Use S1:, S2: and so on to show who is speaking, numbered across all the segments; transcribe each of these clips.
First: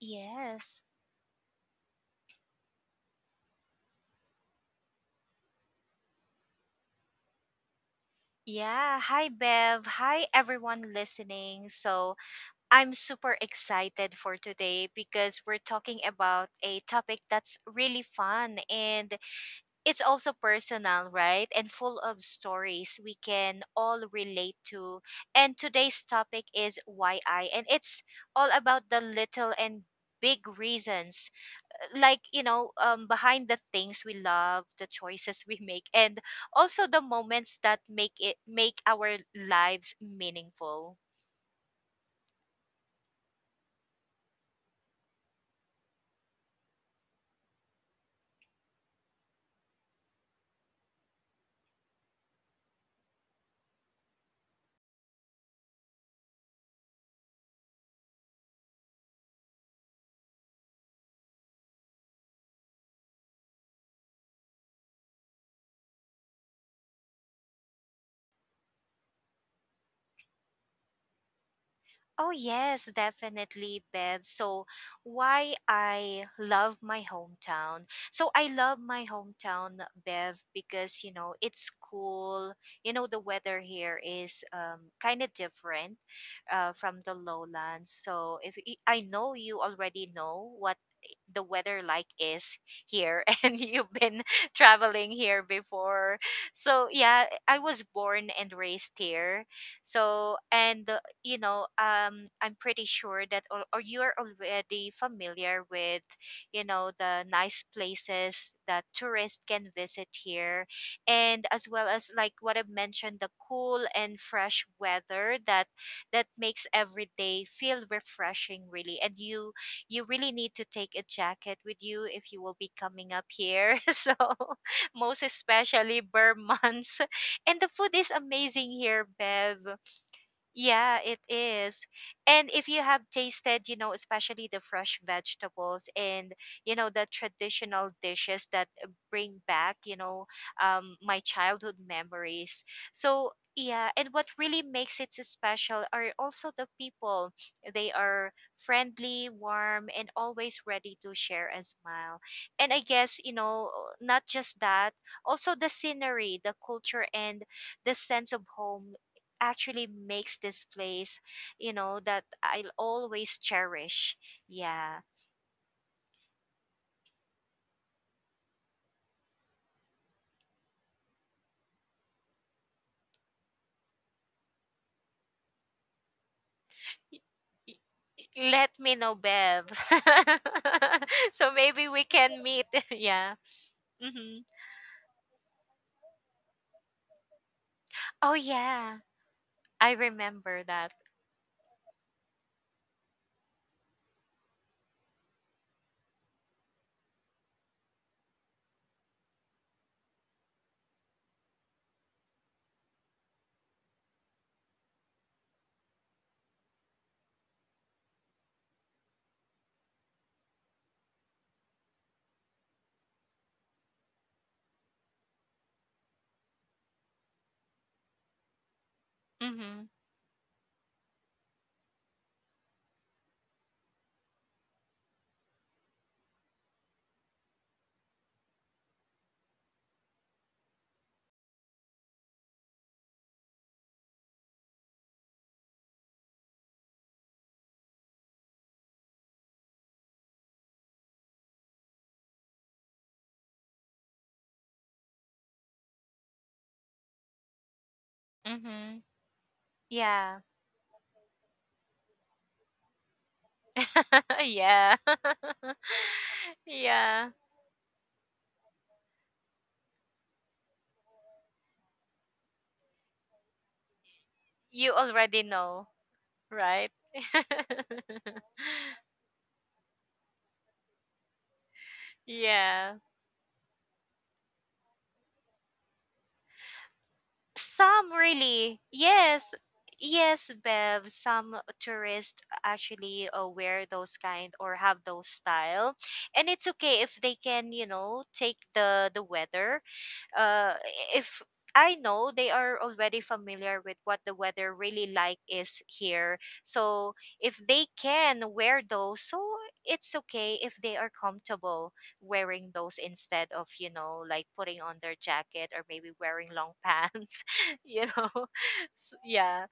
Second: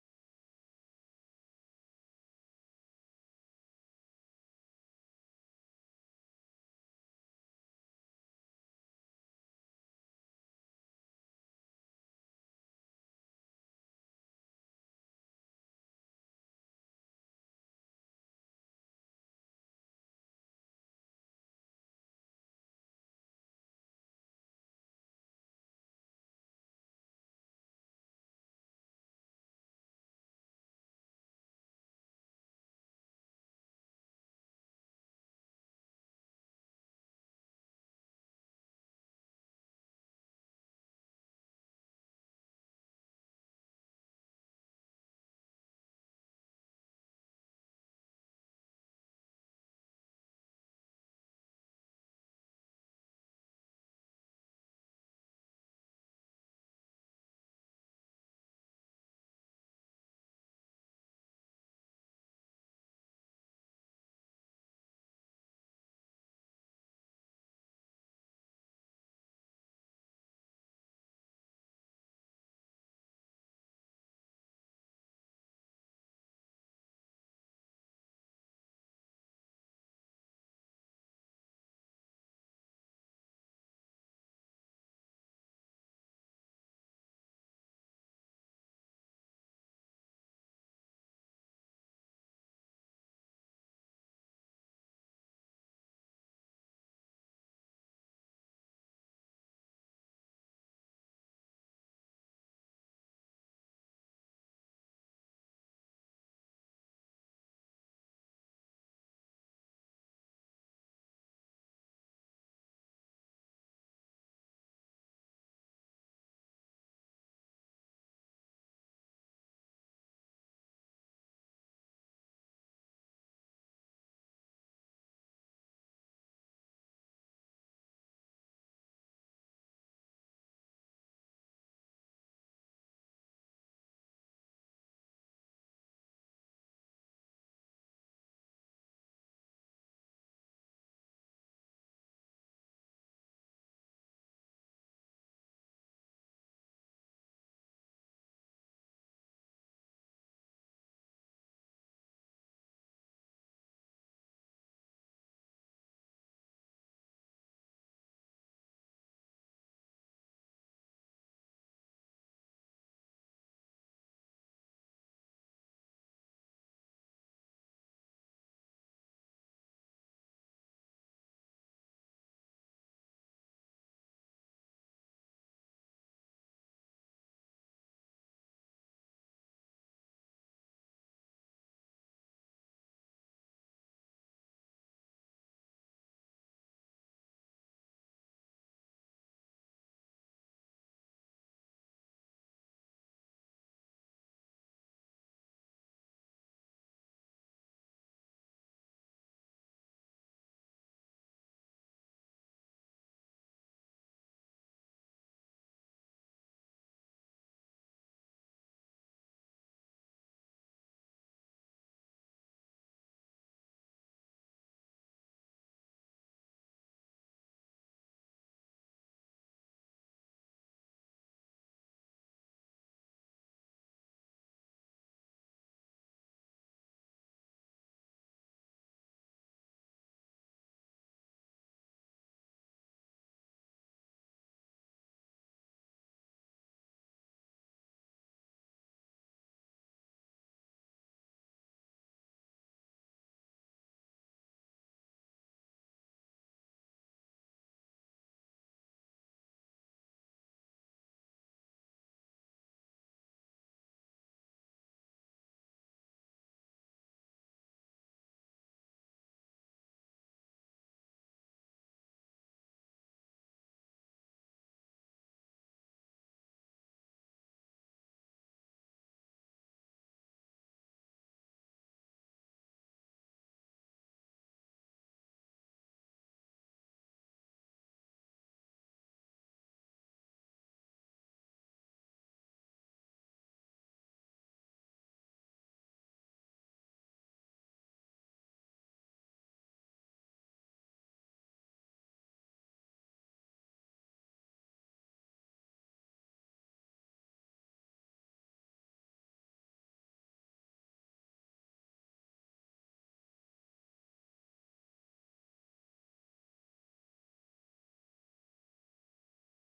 S1: Yes. Yeah. Hi, Bev. Hi, everyone listening. So, I'm super excited for today because we're talking about a topic that's really fun and it's also personal, right? And full of stories we can all relate to. And today's topic is "Why I," and it's all about the little and big reasons, like behind the things we love, the choices we make, and also the moments that make our lives meaningful. Oh, yes, definitely, Bev. So, why I love my hometown. So, I love my hometown, Bev, because, you know, it's cool. You know, the weather here is kind of different from the lowlands. So, if y- I know you already know what the weather like is here and you've been traveling here before. So yeah, I was born and raised here, so. And you know, I'm pretty sure that or you are already familiar with, you know, the nice places that tourists can visit here, and as well as like what I've mentioned, the cool and fresh weather that makes every day feel refreshing, really. And you really need to take a jacket with you if you will be coming up here. So, most especially bare months, and the food is amazing here, Bev. Yeah, it is. And if you have tasted, you know, especially the fresh vegetables and, you know, the traditional dishes that bring back, you know, my childhood memories. So, yeah, and what really makes it so special are also the people. They are friendly, warm, and always ready to share and smile. And I guess, you know, not just that, also the scenery, the culture, and the sense of home actually makes this place, you know, that I'll always cherish. Yeah. Y- y- Let me know, Bev. So maybe we can meet. Yeah. Hmm. Oh, yeah. I remember that. Mm-hmm. Mm-hmm. Yeah. Yeah. Yeah. You already know, right? Yeah. Some really, yes, yes, Bev. Some tourists actually wear those kind or have those style, and it's okay if they can, you know, take the weather, uh, if I know they are already familiar with what the weather really like is here. So if they can wear those, so it's okay if they are comfortable wearing those instead of, you know, like putting on their jacket or maybe wearing long pants. you know. Yeah.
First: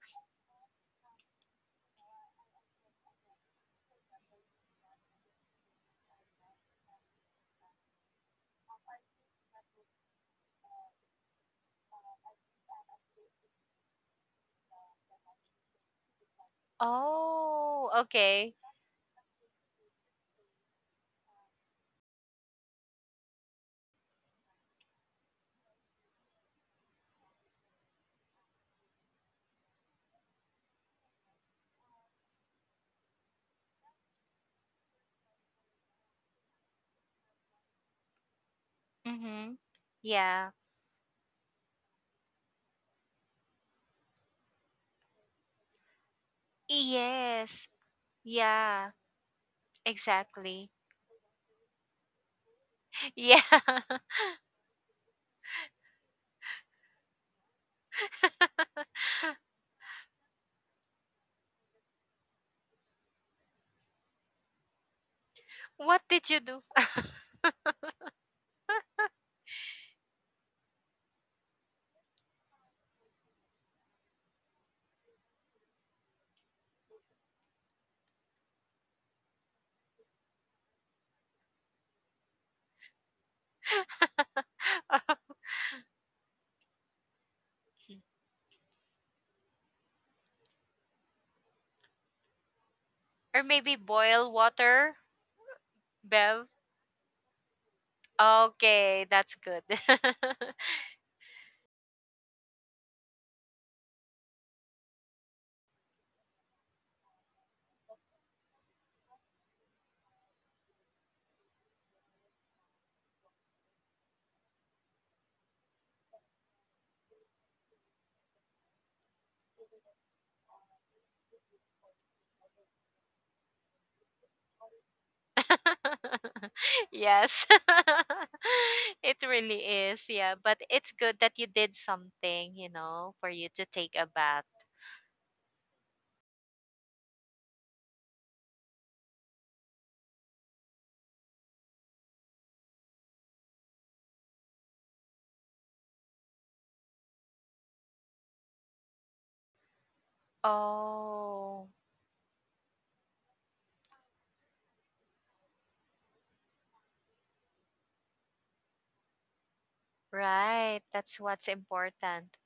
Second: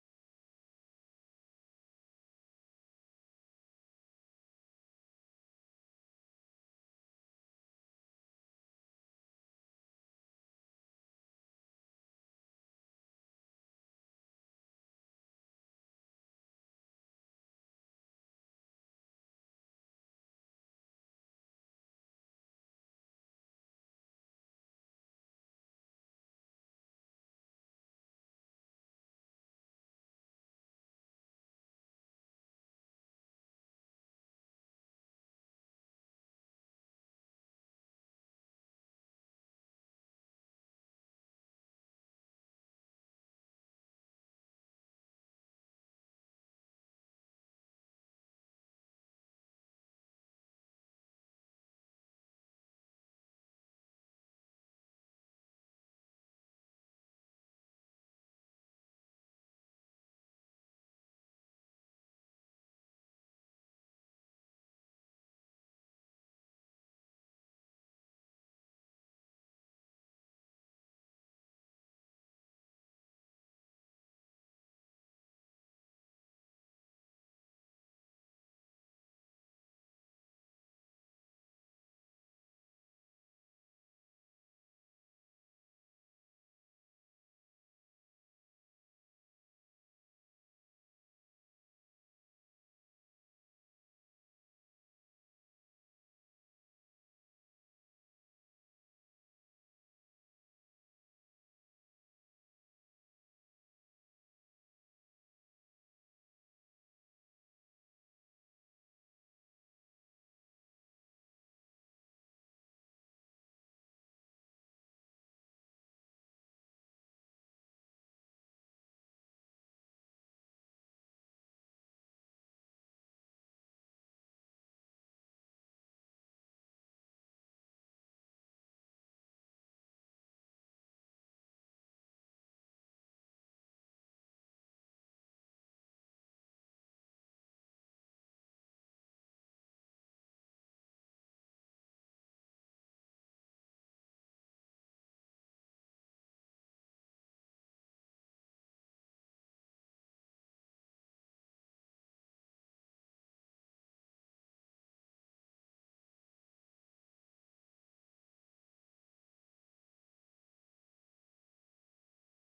S1: Oh, okay. Mm-hmm. Yeah. Yes. Yeah, exactly. Yeah. What did you do? Or maybe boil water, Bev? Okay, that's good. Yes. It really is. Yeah, but it's good that you did something, you know, for you to take a bath. Oh, right. That's what's important.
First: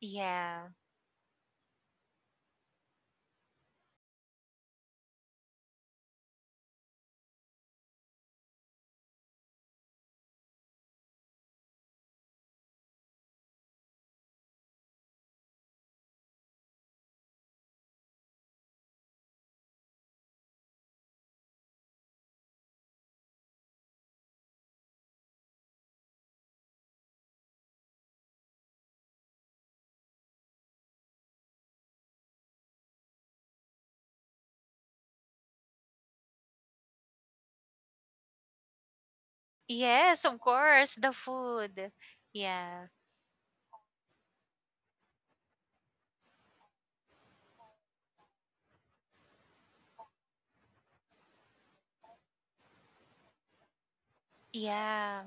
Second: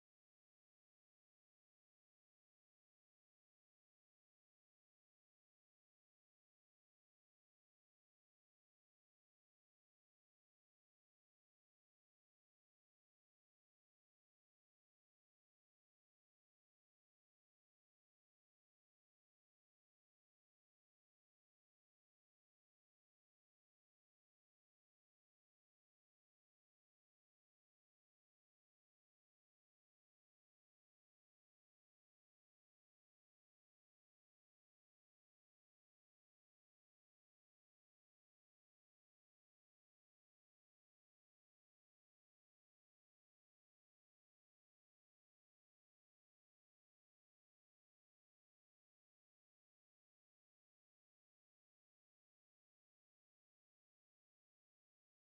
S1: Yeah. Yes, of course, the food. Yeah. Yeah.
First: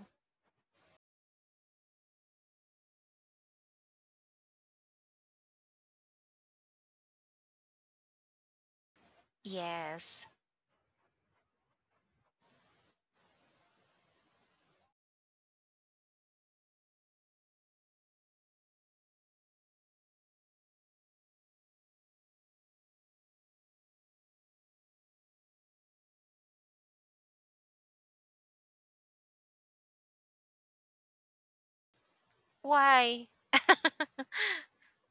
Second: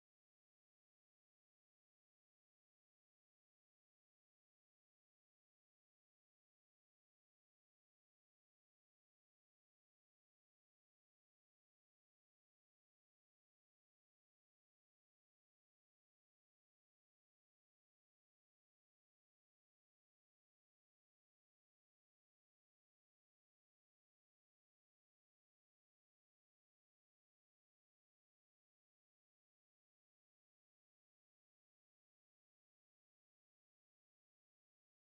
S1: Yes. Why?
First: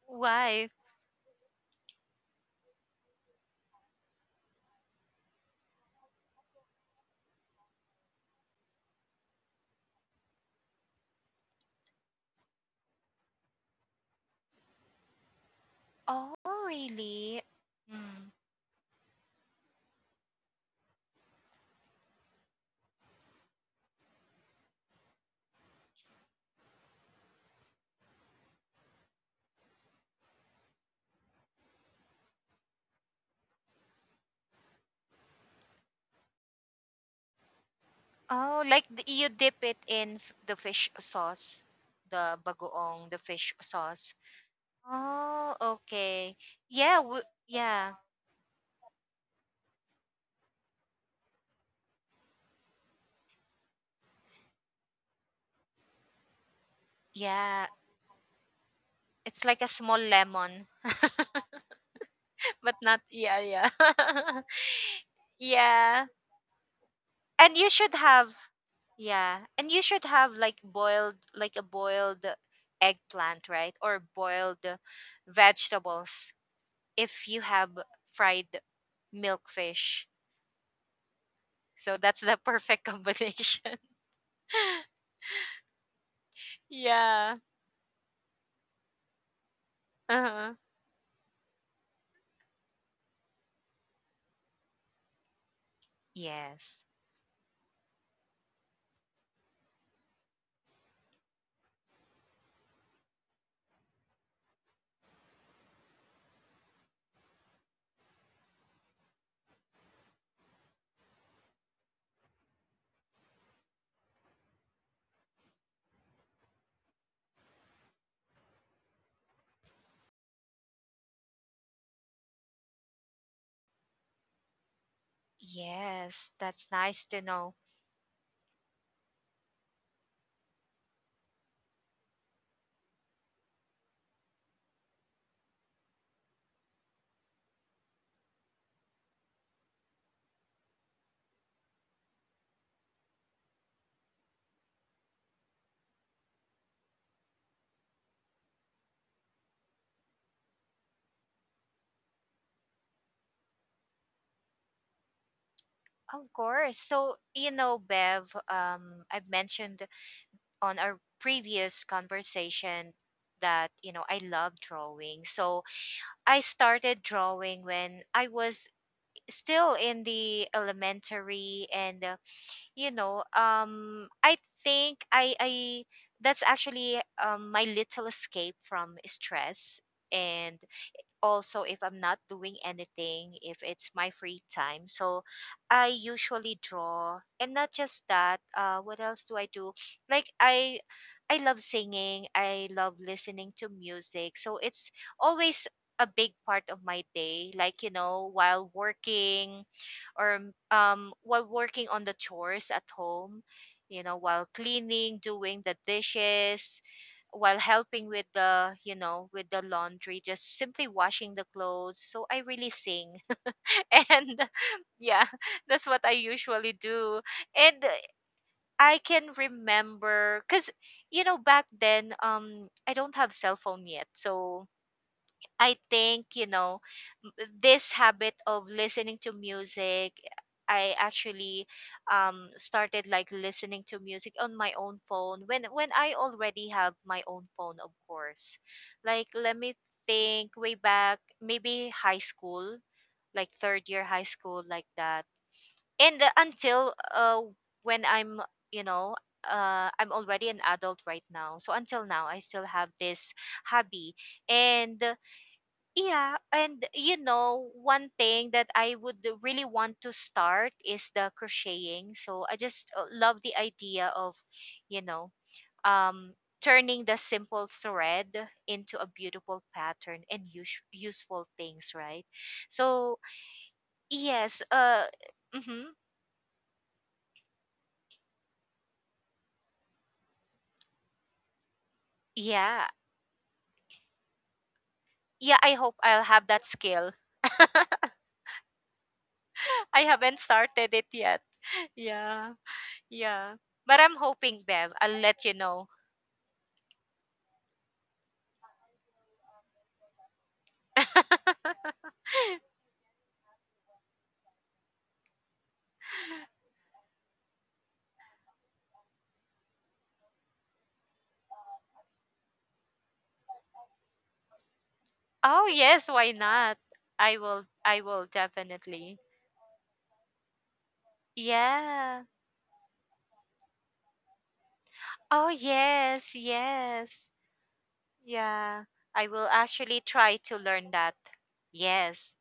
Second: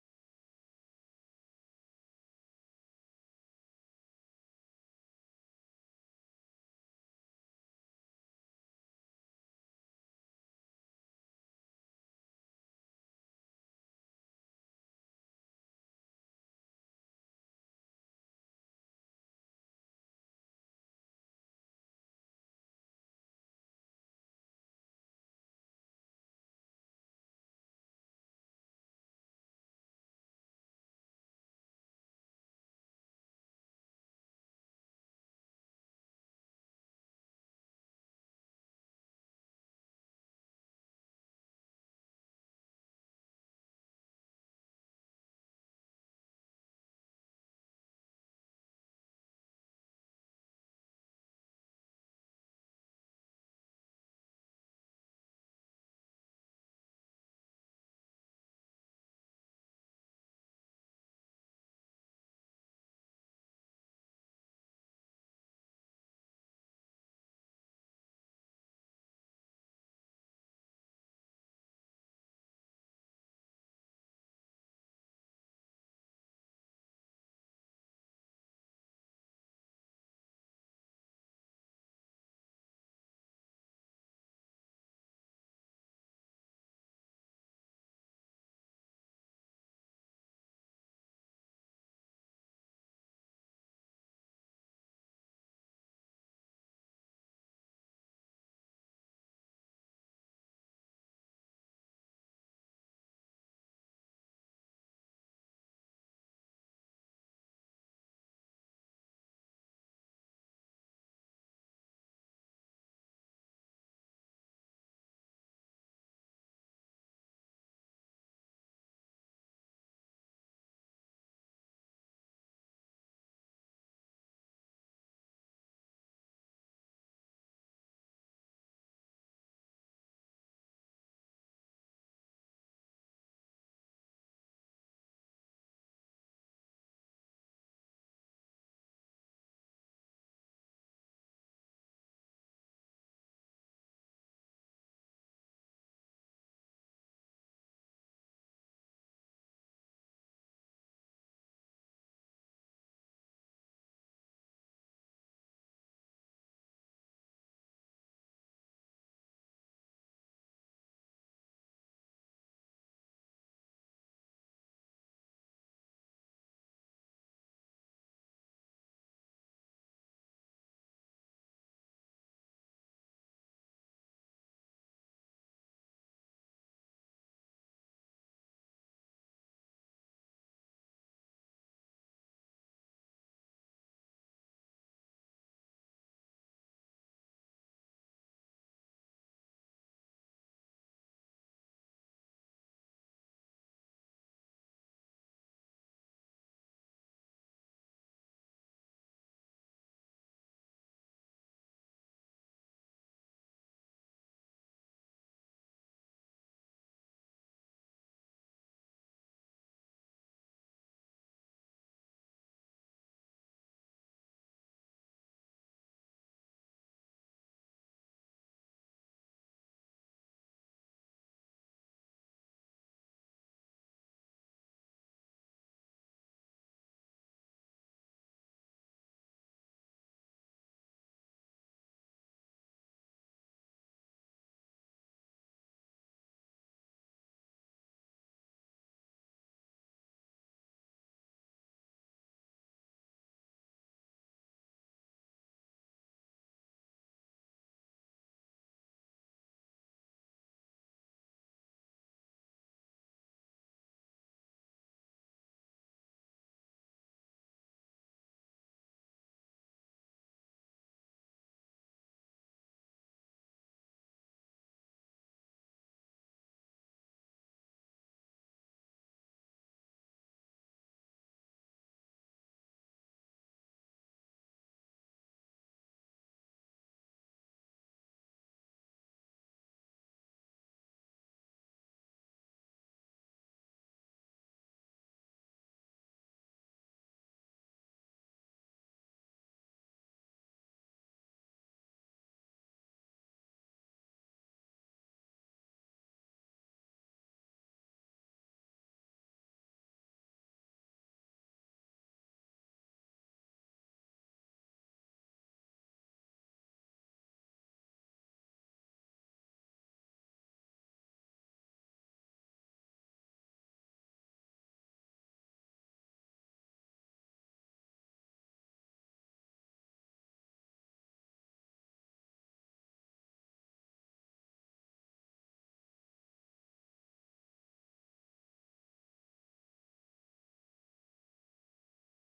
S1: Why? Oh, really? Mm. Oh, like you dip it in the fish sauce, the bagoong, the fish sauce. Oh, okay. Yeah, yeah, yeah. It's like a small lemon, but not. Yeah, yeah, yeah. And you should have, yeah, and you should have like boiled, like a boiled eggplant, right? Or boiled vegetables if you have fried milkfish. So that's the perfect combination. Yeah. Uh-huh. Yes. Yes, that's nice to know. Of course. So, you know, Bev, I've mentioned on our previous conversation that, you know, I love drawing. So I started drawing when I was still in the elementary and, you know, I think that's actually my little escape from stress. And also if I'm not doing anything, if it's my free time. So I usually draw. And not just that, what else do I do? Like I love singing. I love listening to music. So it's always a big part of my day, like while working, or while working on the chores at home, you know, while cleaning, doing the dishes, while helping with the you know with the laundry, just simply washing the clothes. So I really sing and yeah, that's what I usually do. And I can remember, because, you know, back then, I don't have cell phone yet. So I think, you know, m- this habit of listening to music, I actually started like listening to music on my own phone when I already have my own phone, of course. Like let me think way back, maybe high school, like third year high school, like that. And until when I'm, you know, I'm already an adult right now. So until now I still have this hobby. And yeah, and you know, one thing that I would really want to start is the crocheting. So I just love the idea of, you know, um, turning the simple thread into a beautiful pattern and useful things, right? So yes, mm-hmm, yeah, yeah. I hope I'll have that skill. I haven't started it yet. Yeah, yeah. But I'm hoping, Bev, I'll let you know. Oh yes, why not? I will definitely. Yeah. Oh yes, yes. Yeah. I will actually try to learn that. Yes.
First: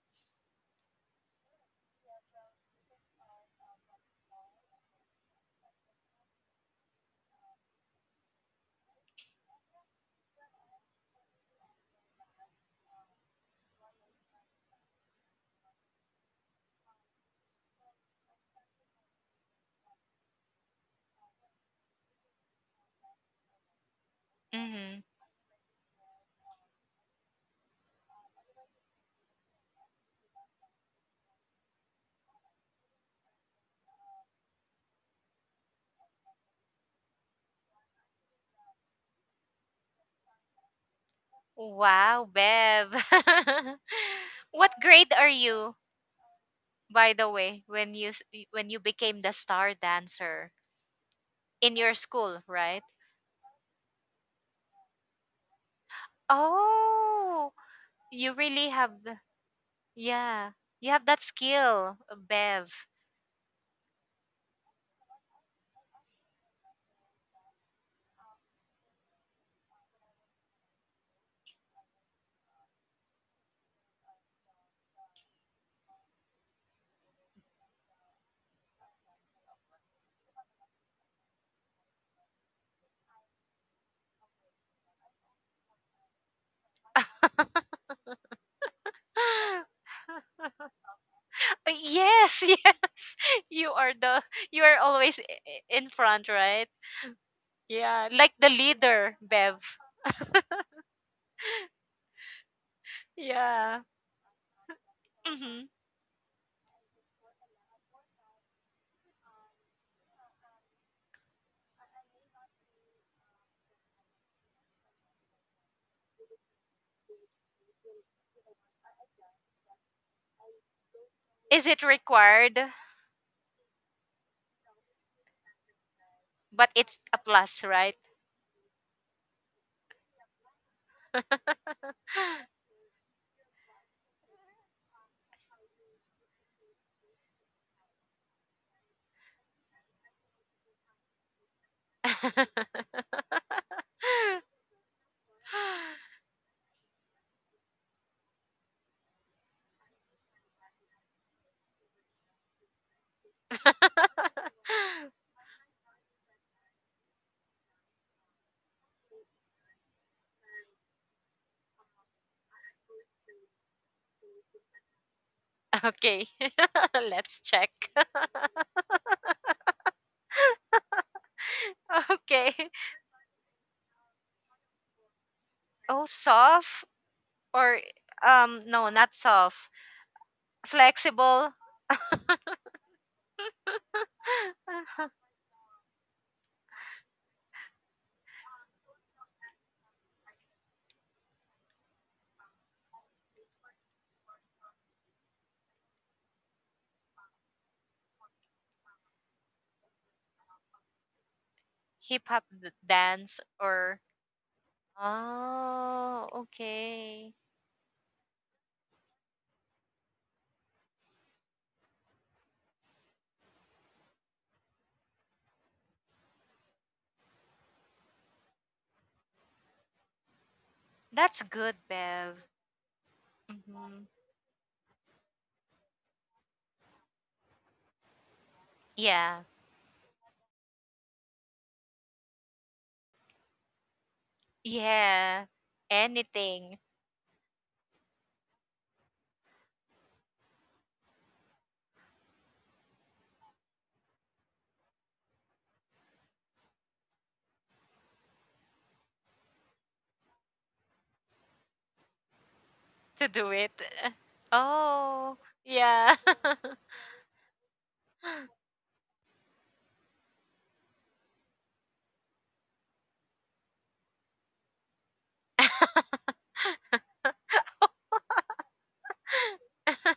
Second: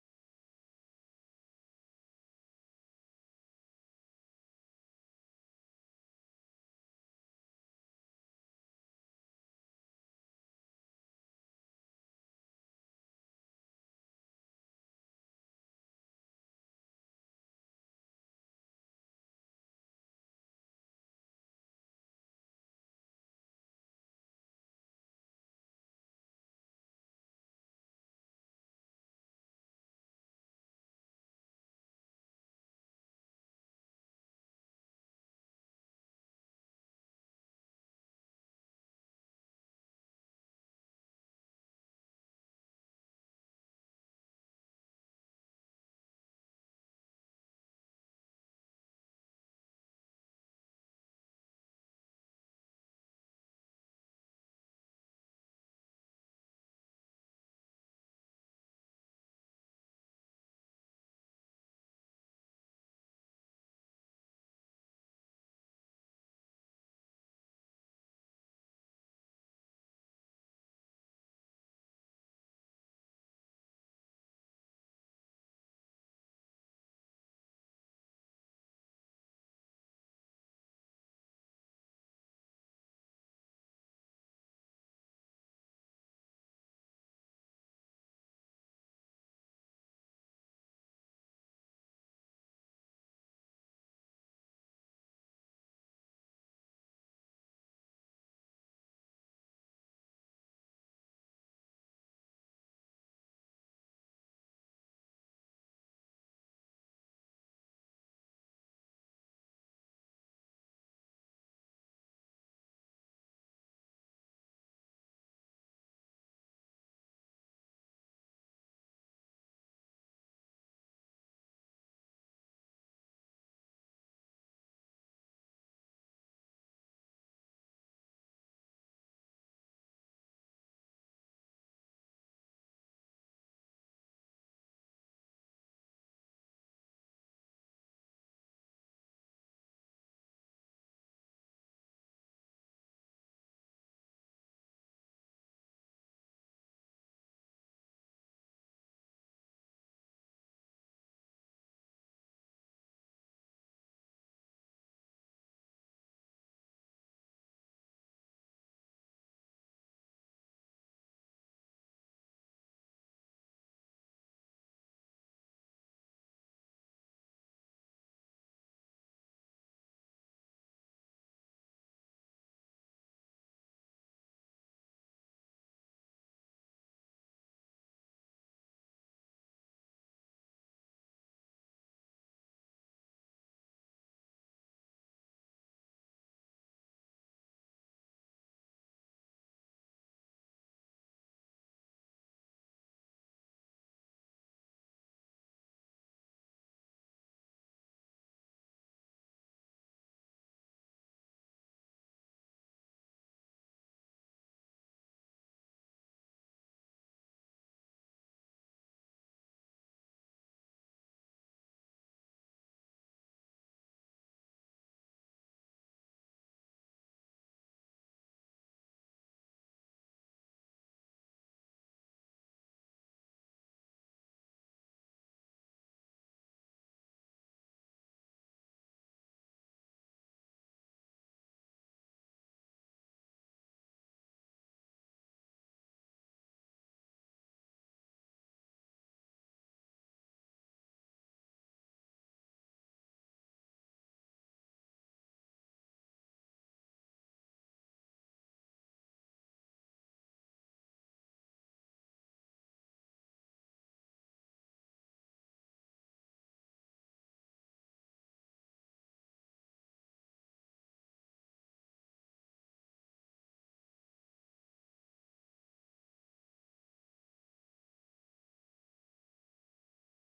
S1: Mhm. Wow, Bev. What grade are you, by the way, when you became the star dancer in your school, right? Oh, you really yeah. You have that skill, Bev. Yes, yes. You are the you are always in front, right? Yeah, like the leader, Bev. Yeah. Hmm. Is it required? But it's a plus, right? Okay. Let's check. Okay. Oh, soft or no, not soft. Flexible. Hip hop dance or— oh, okay, that's good, Bev. Hmm. Yeah, yeah, anything to do it. Oh, yeah.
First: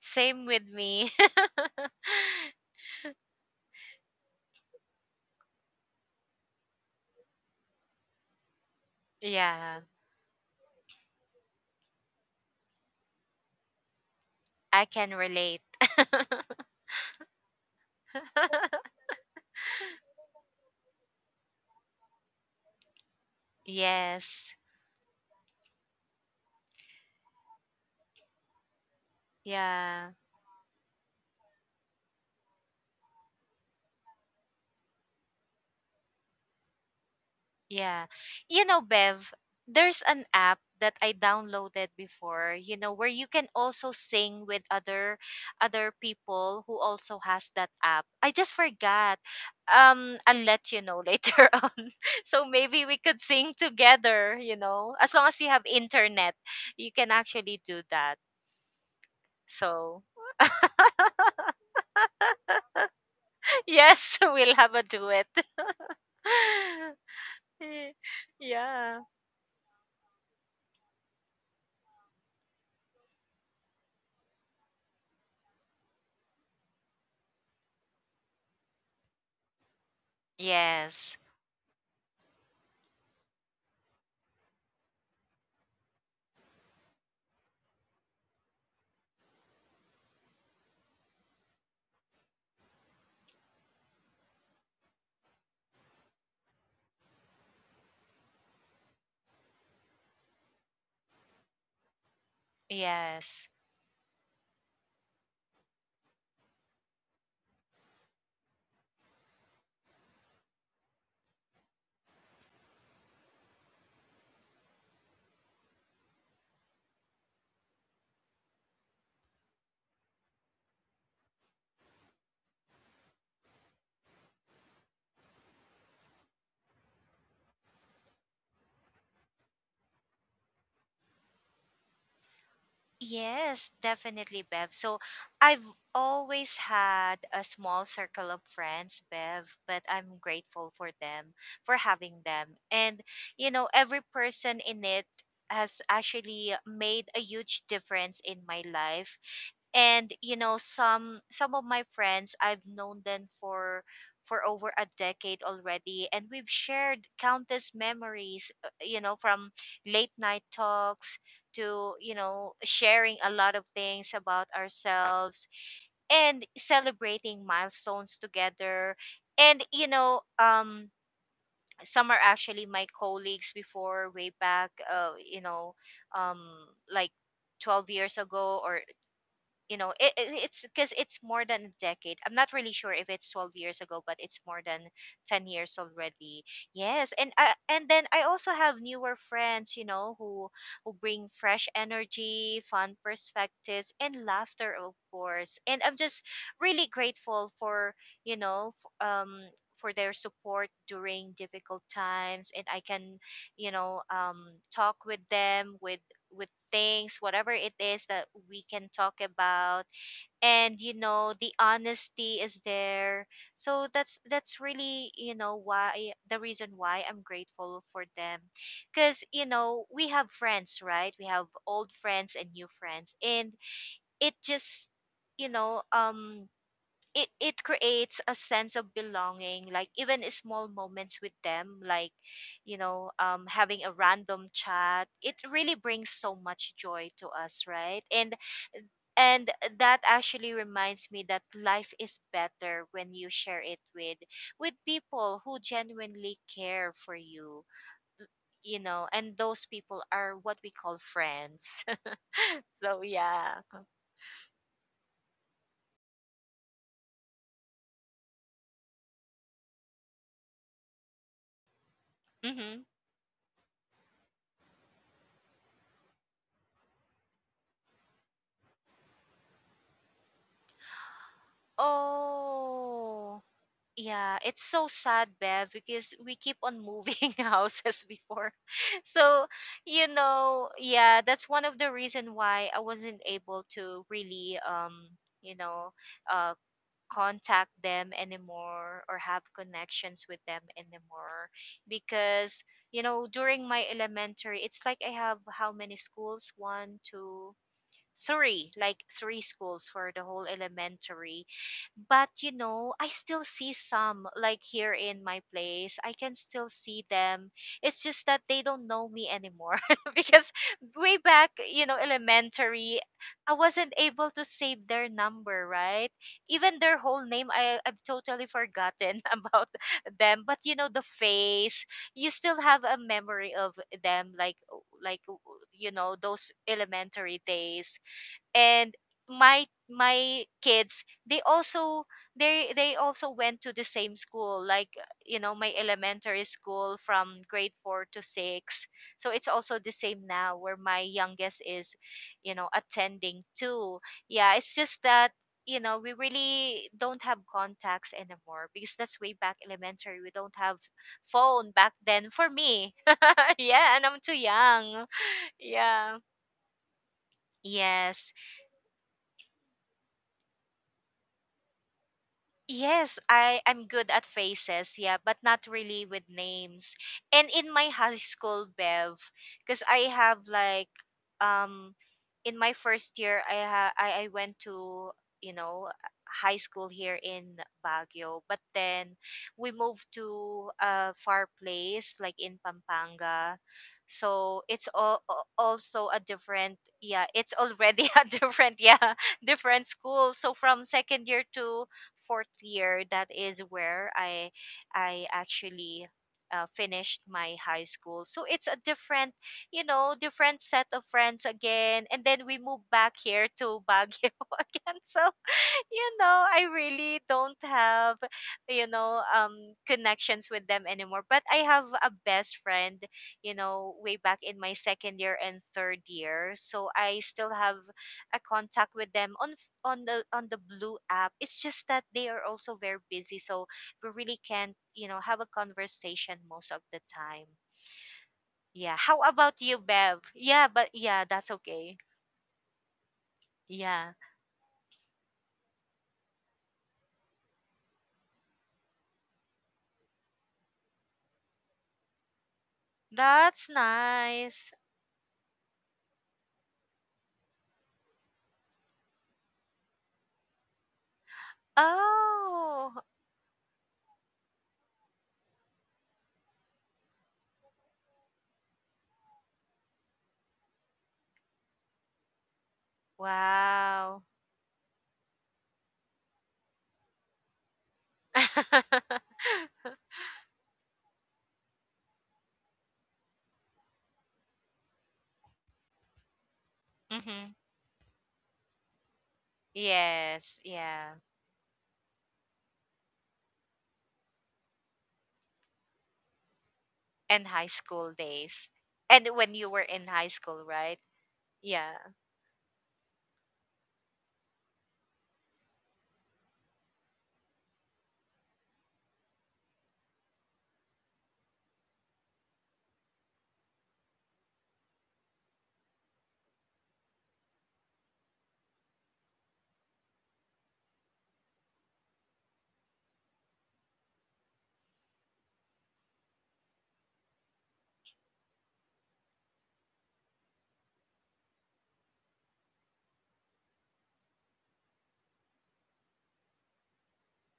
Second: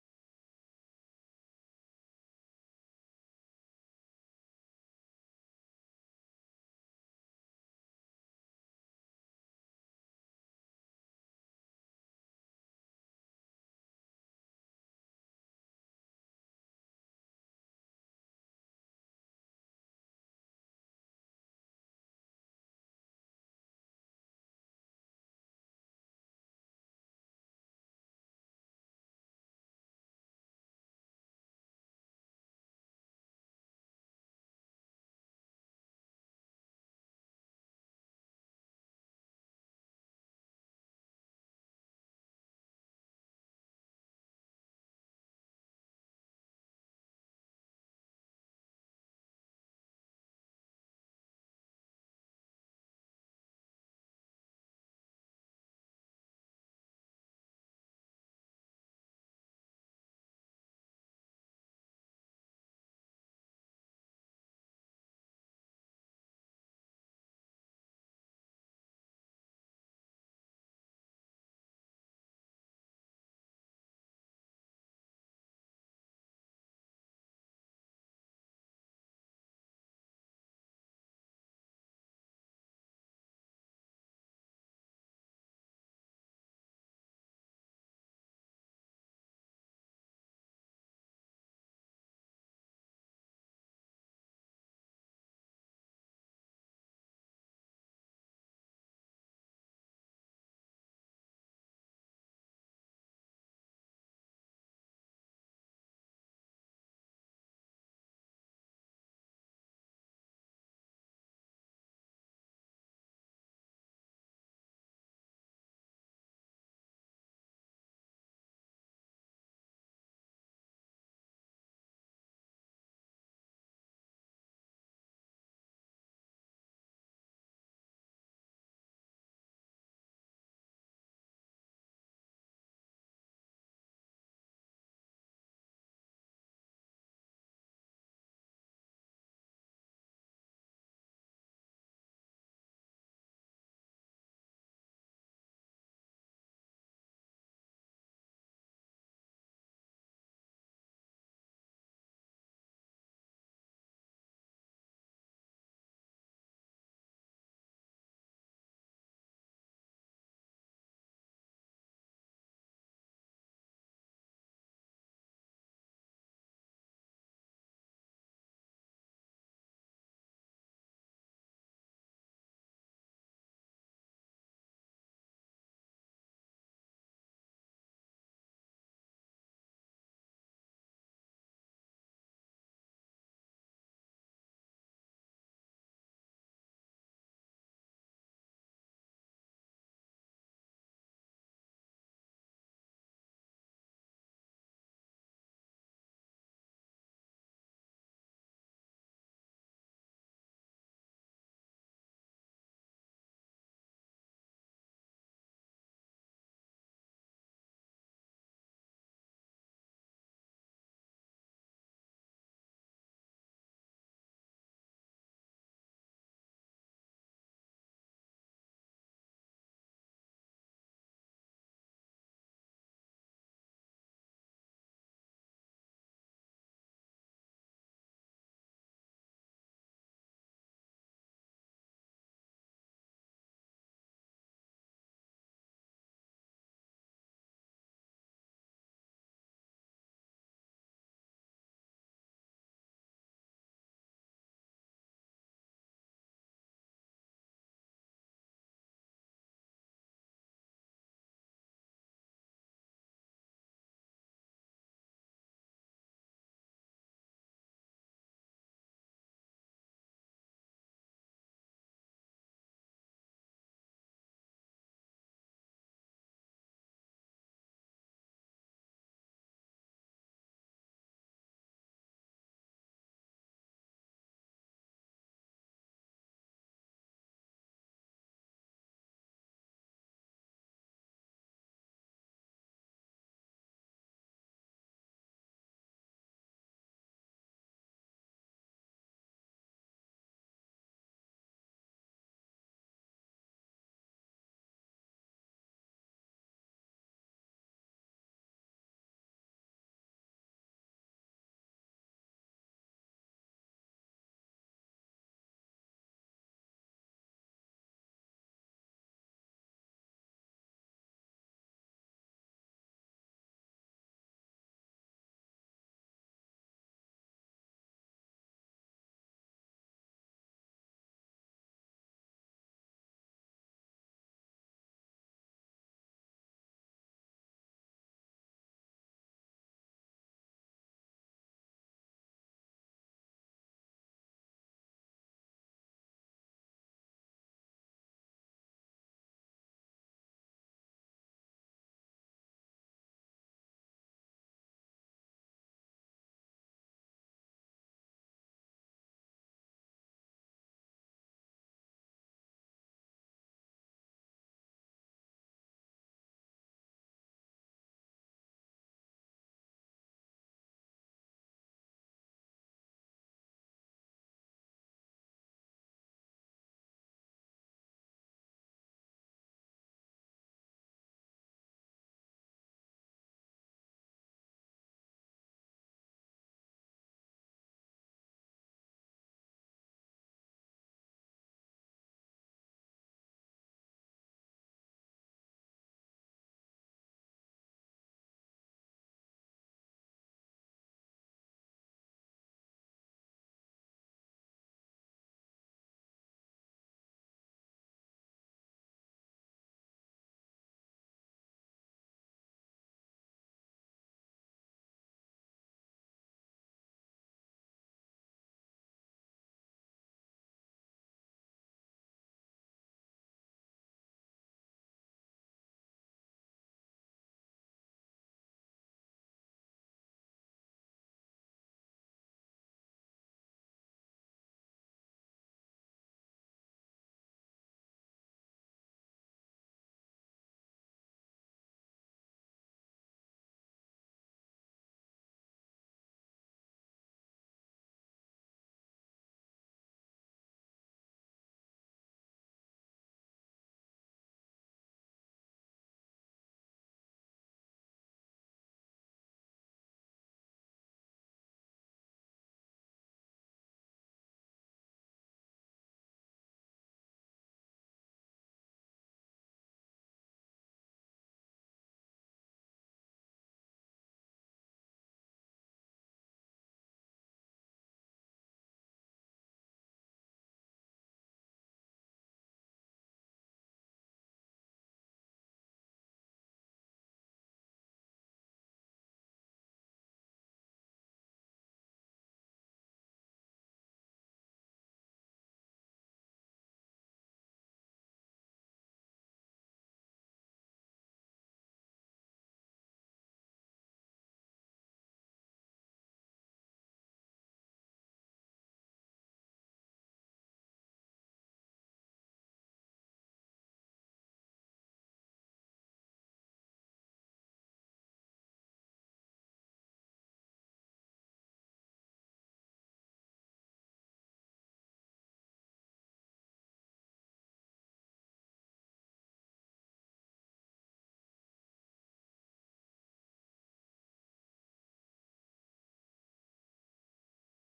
S1: Same with me. Yeah, I can relate. Yes, yeah. Yeah. You know, Bev, there's an app that I downloaded before, you know, where you can also sing with other people who also has that app. I just forgot. I'll let you know later on. So maybe we could sing together. As long as you have internet, you can actually do that. So, yes, we'll have a duet. Yeah. Yes. Yes. Yes, definitely, Bev. So I've always had a small circle of friends, Bev, but I'm grateful for them, for having them. And, you know, every person in it has actually made a huge difference in my life. And, you know, some of my friends, I've known them for over a decade already, and we've shared countless memories, you know, from late night talks to, you know, sharing a lot of things about ourselves and celebrating milestones together. And, you know, some are actually my colleagues before way back, you know, um, like 12 years ago, or you know, it's because it's more than a decade. I'm not really sure if it's 12 years ago, but it's more than 10 years already. Yes, and then I also have newer friends, you know, who bring fresh energy, fun perspectives, and laughter, of course. And I'm just really grateful for, you know f- um for their support during difficult times. And I can, you know um talk with them, with things whatever it is that we can talk about. And you know, the honesty is there. So that's really why the reason why I'm grateful for them, because, you know, we have friends, right? We have old friends and new friends, and it just, you know um it creates a sense of belonging. Like even small moments with them, like, having a random chat, it really brings so much joy to us, right? And that actually reminds me that life is better when you share it with people who genuinely care for you, you know, and those people are what we call friends. So yeah. Mhm. Oh. Yeah, it's so sad, Bev, because we keep on moving houses before. So, you know, yeah, that's one of the reason why I wasn't able to really you know, uh contact them anymore or have connections with them anymore, because, you know, during my elementary, it's like I have how many schools. One, two, three, like three schools for the whole elementary. But you know, I still see some like here in my place. I can still see them. It's just that they don't know me anymore, because way back, you know, elementary, I wasn't able to save their number, right? Even their whole name, I've totally forgotten about them. But you know, the face, you still have a memory of them, like you know, those elementary days. And my kids, they also they also went to the same school, like you know, my elementary school from grade 4 to 6. So it's also the same now where my youngest is, you know, attending too. Yeah, it's just that, you know, we really don't have contacts anymore because that's way back elementary. We don't have phone back then, for me. Yeah, and I'm too young. Yeah. Yes. Yes, I'm good at faces, yeah, but not really with names. And in my high school, Bev, because I have like um in my first year, I went to, you know, high school here in Baguio, but then we moved to a far place like in Pampanga. So it's also a different, yeah, it's already a different, yeah, different school. So from second year to fourth year, that is where I actually finished my high school. So it's a different, you know, different set of friends again. And then we moved back here to Baguio again. So you know, I really don't have, you know, connections with them anymore. But I have a best friend, you know, way back in my second year and third year. So I still have a contact with them on on the blue app. It's just that they are also very busy, so we really can't, you know, have a conversation most of the time. Yeah. How about you, Bev? Yeah, but yeah, that's okay. Yeah. That's nice. Oh. Wow. Hmm. Yes, yeah. And high school days. And when you were in high school, right? Yeah.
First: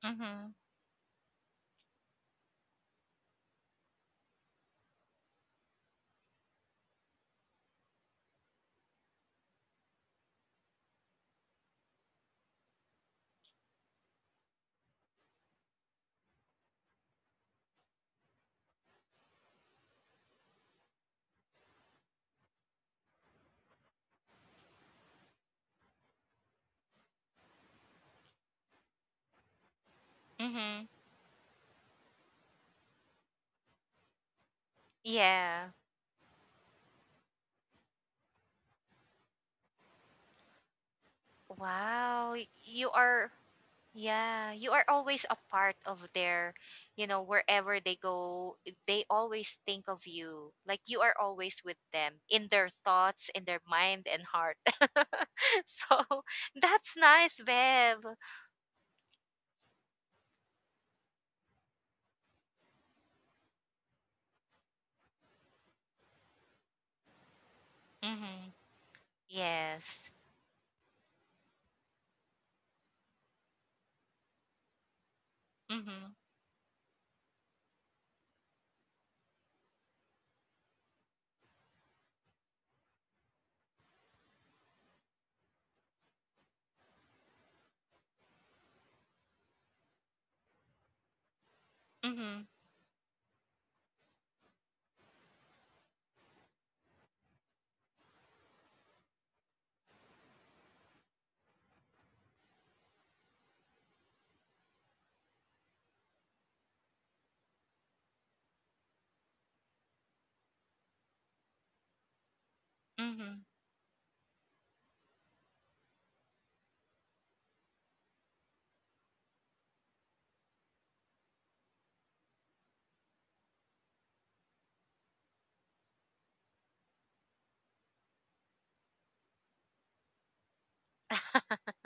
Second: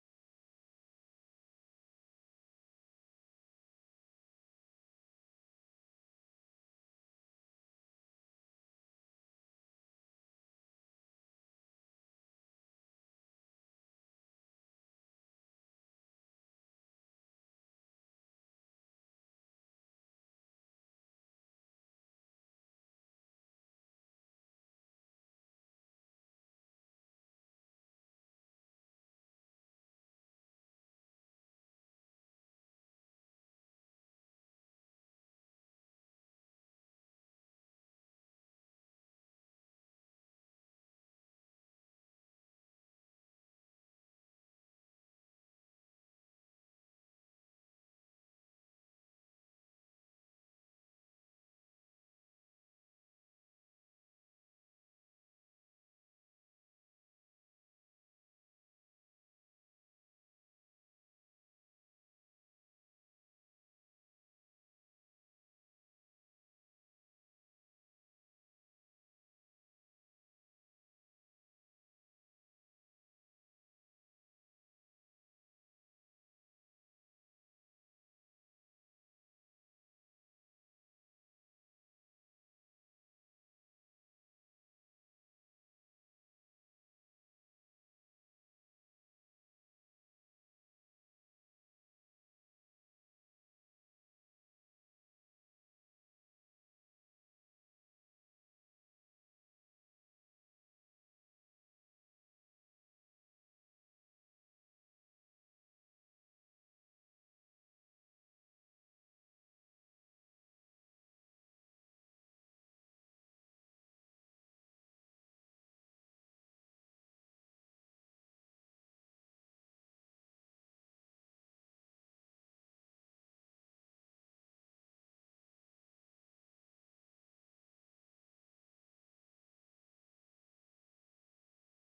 S1: Mhm. Mhm. Yeah. Wow. You are, yeah, you are always a part of their, you know, wherever they go, they always think of you. Like, you are always with them in their thoughts, in their mind and heart. So, that's nice, Bev. Mhm. Yes. Mhm. Mhm. Mhm.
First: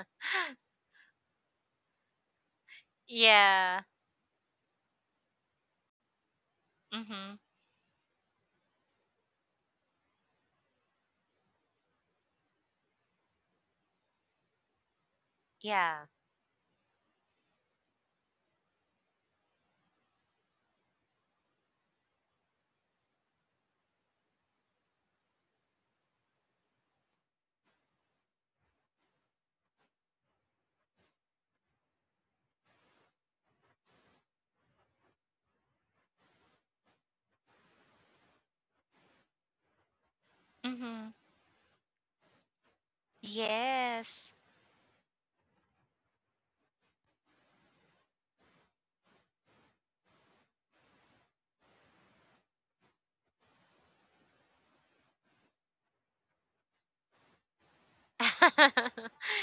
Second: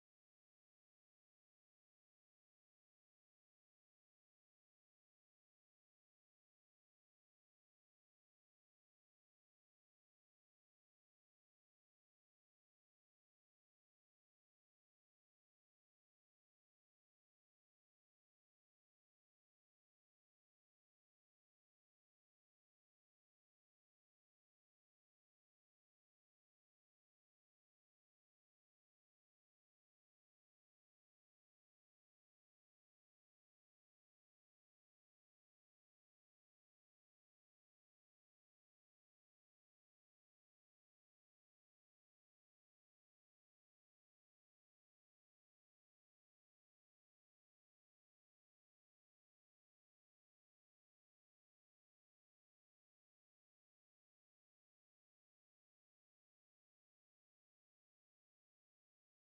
S1: Yeah. Mhm. Yeah. Mhm. Yes.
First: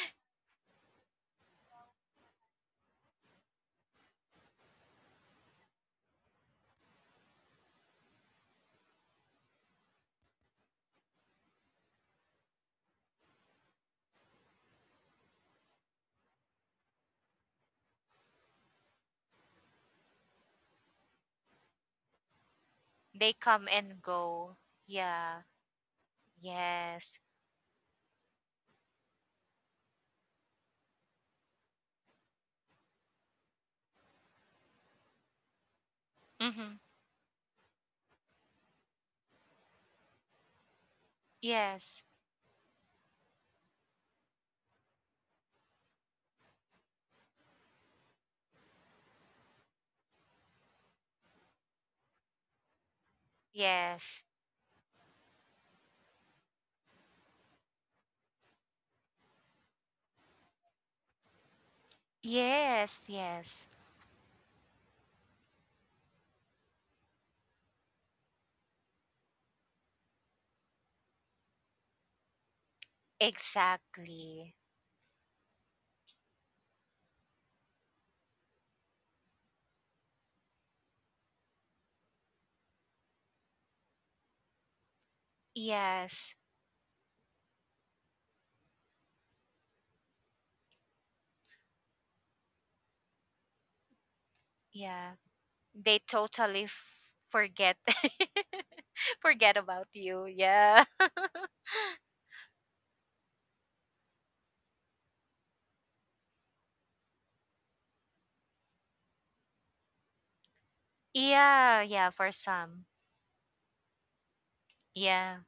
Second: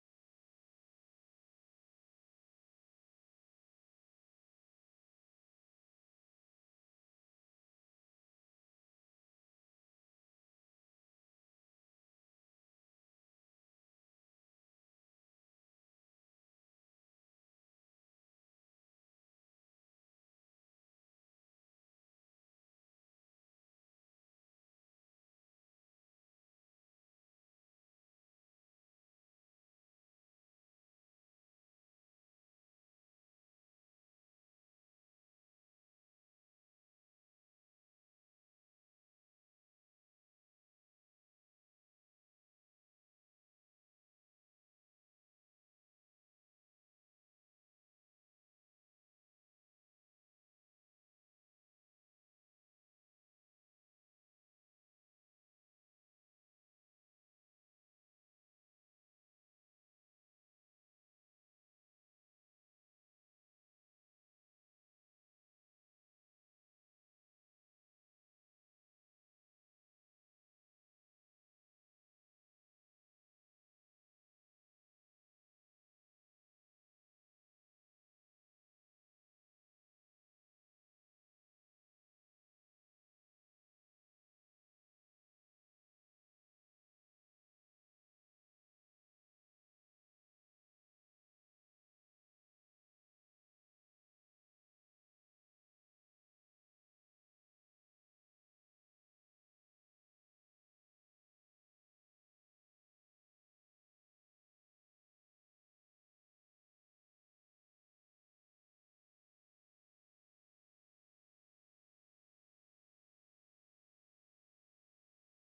S1: They come and go. Yeah. Yes. Mhm. Yes. Yes. Yes, yes. Exactly. Yes. Yeah. They totally f- Forget forget about you. Yeah. Yeah, yeah, for some. Yeah.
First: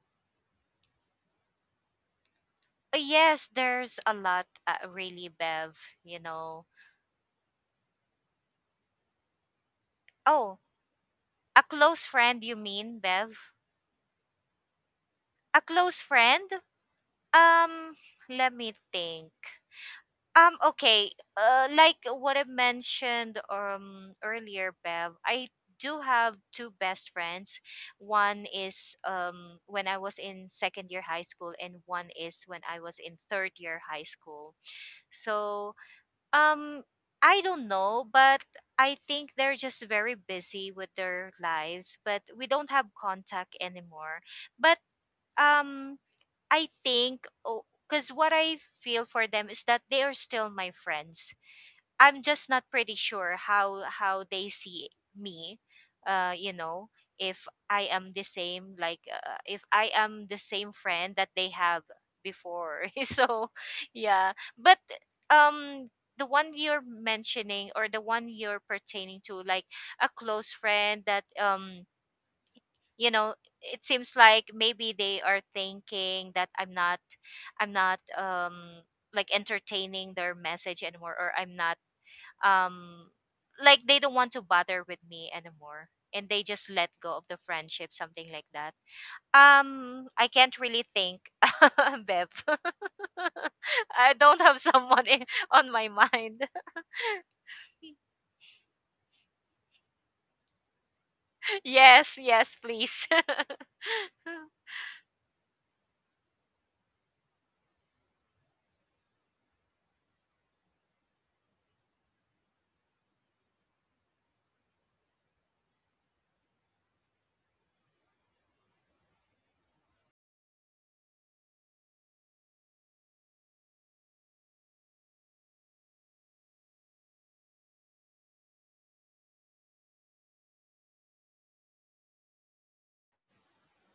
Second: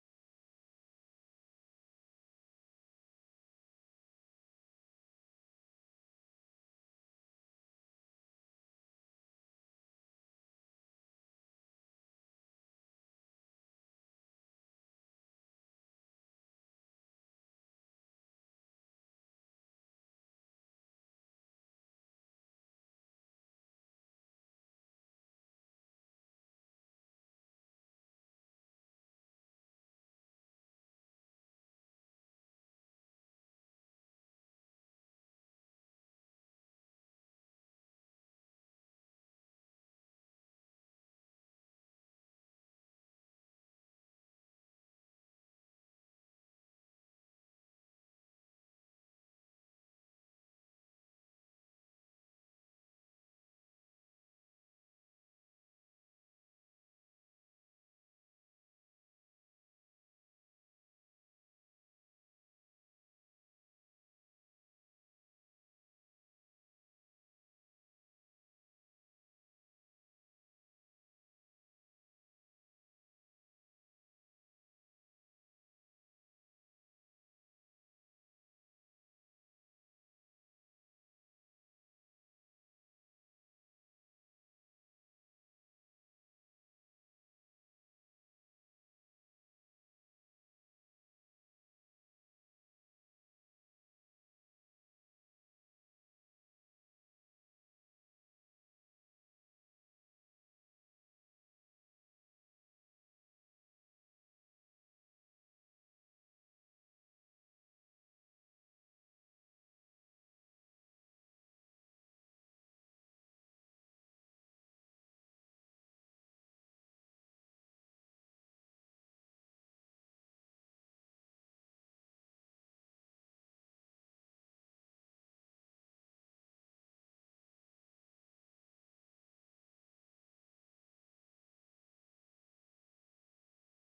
S1: Yes, there's a lot, really, Bev. You know. Oh, a close friend, you mean, Bev? A close friend? Um, let me think. Okay. Like what I mentioned earlier, Bev. I do have two best friends. One is when I was in second year high school, and one is when I was in third year high school. So Um, I don't know, but I think they're just very busy with their lives, but we don't have contact anymore. But um, I think, because what I feel for them is that they are still my friends. I'm just not pretty sure how they see me. You know, if I am the same, like if I am the same friend that they have before. So, yeah. But um, the one you're mentioning or the one you're pertaining to, like a close friend that you know, it seems like maybe they are thinking that I'm not like entertaining their message anymore, or I'm not um like they don't want to bother with me anymore, and they just let go of the friendship, something like that. I can't really think, Bev. I don't have someone in, on my mind. Yes, yes, please.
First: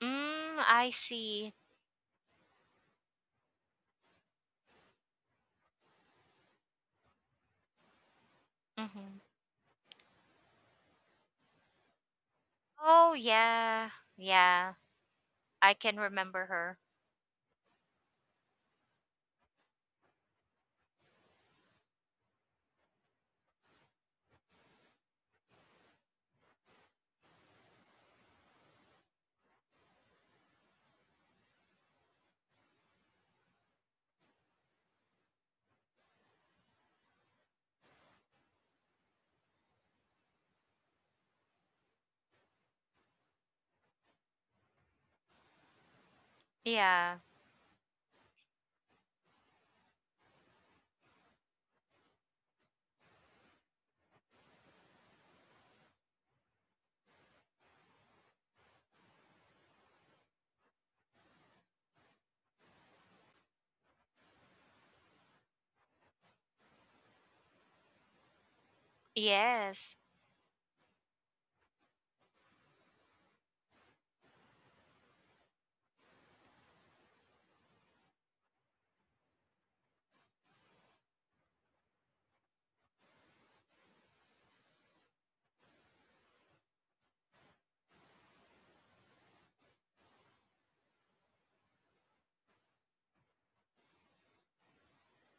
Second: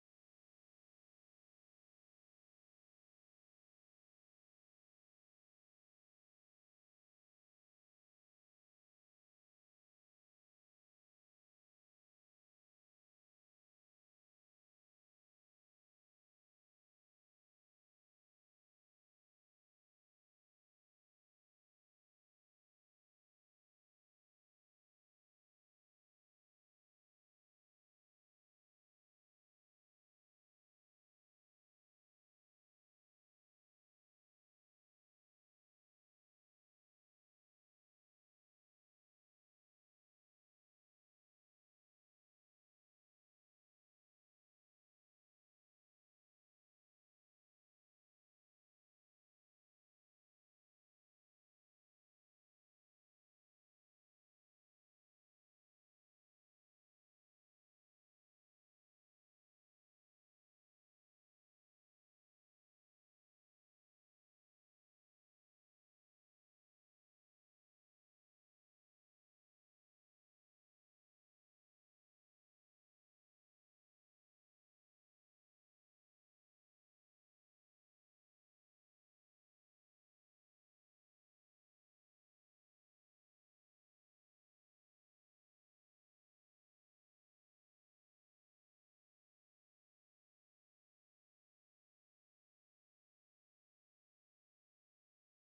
S1: I see. Hmm. Oh yeah. Yeah. I can remember her. Yeah. Yes.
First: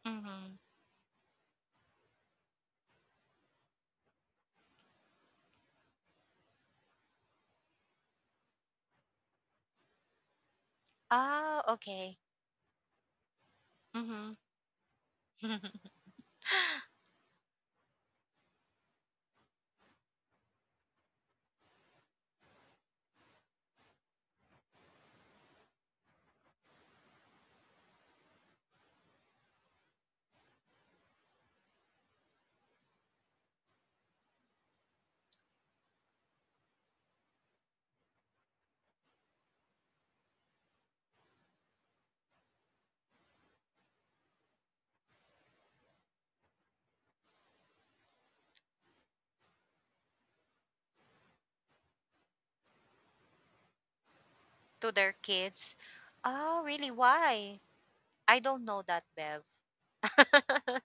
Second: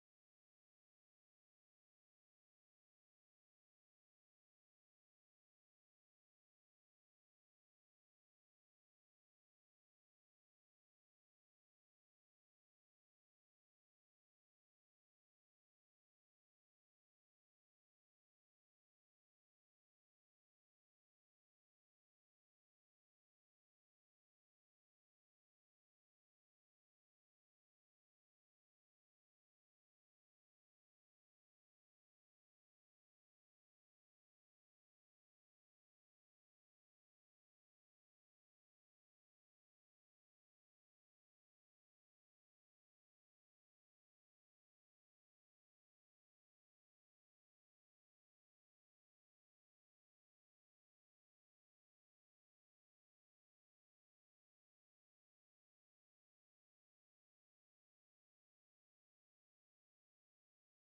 S1: Mm-hmm. Oh, okay. Mm-hmm. To their kids. Oh, really? Why? I don't know that, Bev.